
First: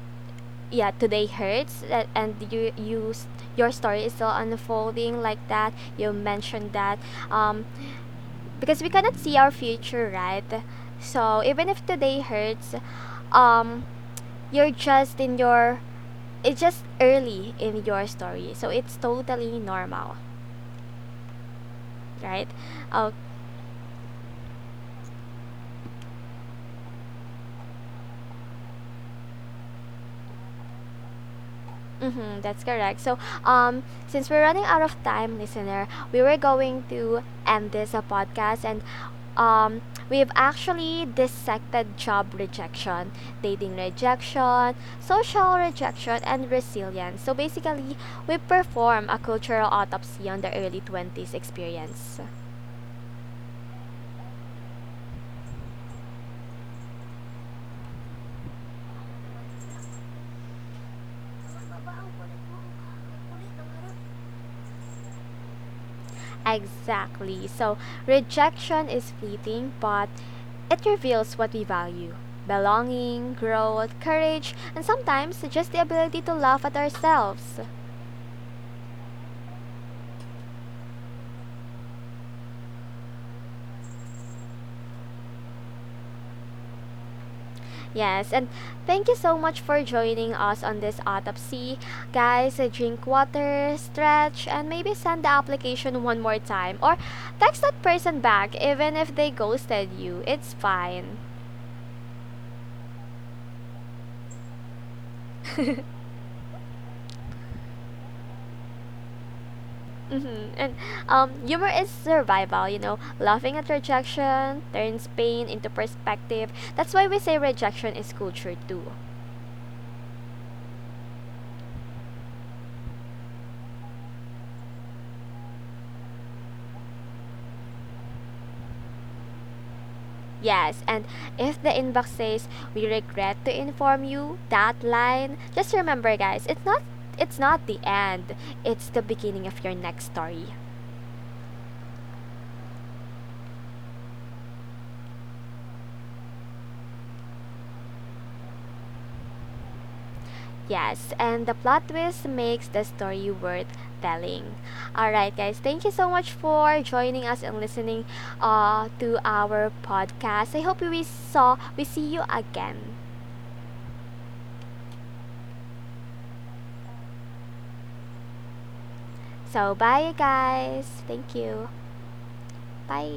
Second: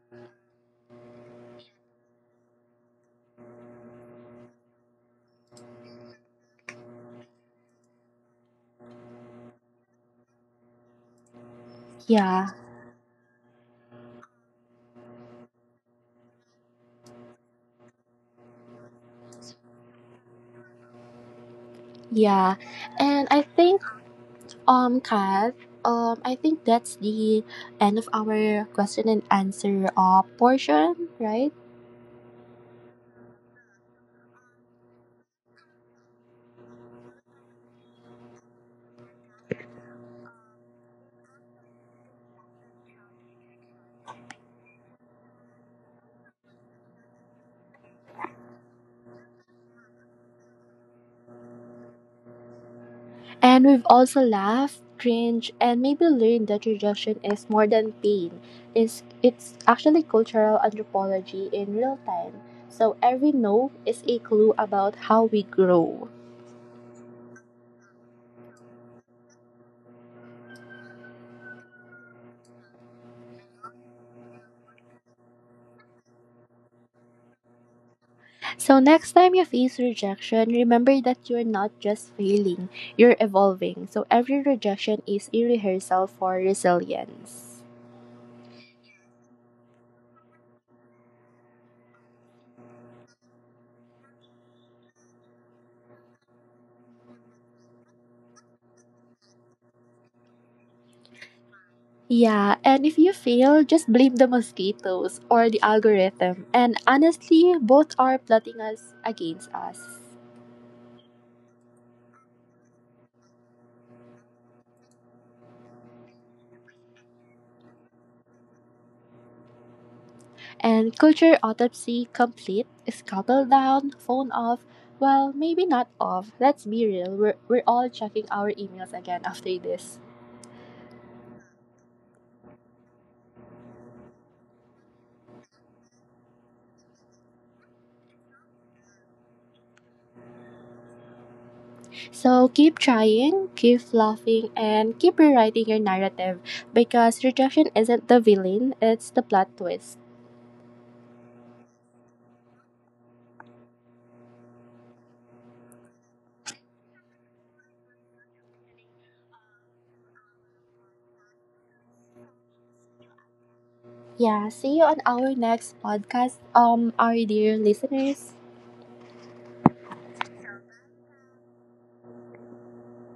Speaker 1: yeah, today hurts, and your story is still unfolding like that. You mentioned that, um, because we cannot see our future, right? So even if today
Speaker 2: Yeah,
Speaker 1: hurts, um, you're just in your it's just early in your story, so it's totally normal, right.
Speaker 2: yeah.
Speaker 1: Oh.
Speaker 2: And I think Kat, I think that's the end of our question and answer portion, right?
Speaker 1: Mhm, that's correct. So since we're running out of time, listener, we were going to end this a podcast. And um we've actually dissected job rejection, dating rejection, social rejection, and resilience. So basically we perform a cultural autopsy on the early 20s experience.
Speaker 2: And we've also laughed, cringed, and maybe learned that rejection is more than pain. It's actually cultural anthropology in real time. So every no is a clue about how we grow.
Speaker 1: Exactly. So rejection is fleeting, but it reveals what we value: belonging, growth, courage, and sometimes just the ability to laugh at ourselves.
Speaker 2: So, next time you face rejection, remember that you're not just failing, you're evolving. So, every rejection is a rehearsal for resilience.
Speaker 1: Yes, and thank you so much for joining us on this autopsy. Guys, drink water, stretch, and maybe send the application one more time or text that person back even if they ghosted you. It's fine.
Speaker 2: Yeah, and if you fail, just blame the mosquitoes or the
Speaker 1: *laughs*
Speaker 2: algorithm. And honestly, both are plotting us against us.
Speaker 1: Mm-hmm. And humor is survival, you know. Laughing at rejection turns pain into perspective. That's why we say rejection is culture too.
Speaker 2: And culture autopsy complete, scalpel down, phone off. Well, maybe not off. Let's be real. We're all checking our emails again after this.
Speaker 1: Yes, and if the inbox says we regret to inform you that line, just remember, guys, it's not the end. It's the beginning of your next story.
Speaker 2: So keep trying, keep laughing, and keep rewriting your narrative because rejection isn't the villain, it's the plot twist.
Speaker 1: Yes, and the plot twist makes the story worth telling. All right, guys, thank you so much for joining us and listening to our podcast. I hope we see you again.
Speaker 2: Yeah, see you on our next podcast, our dear listeners.
Speaker 1: So bye, guys. Thank you. Bye.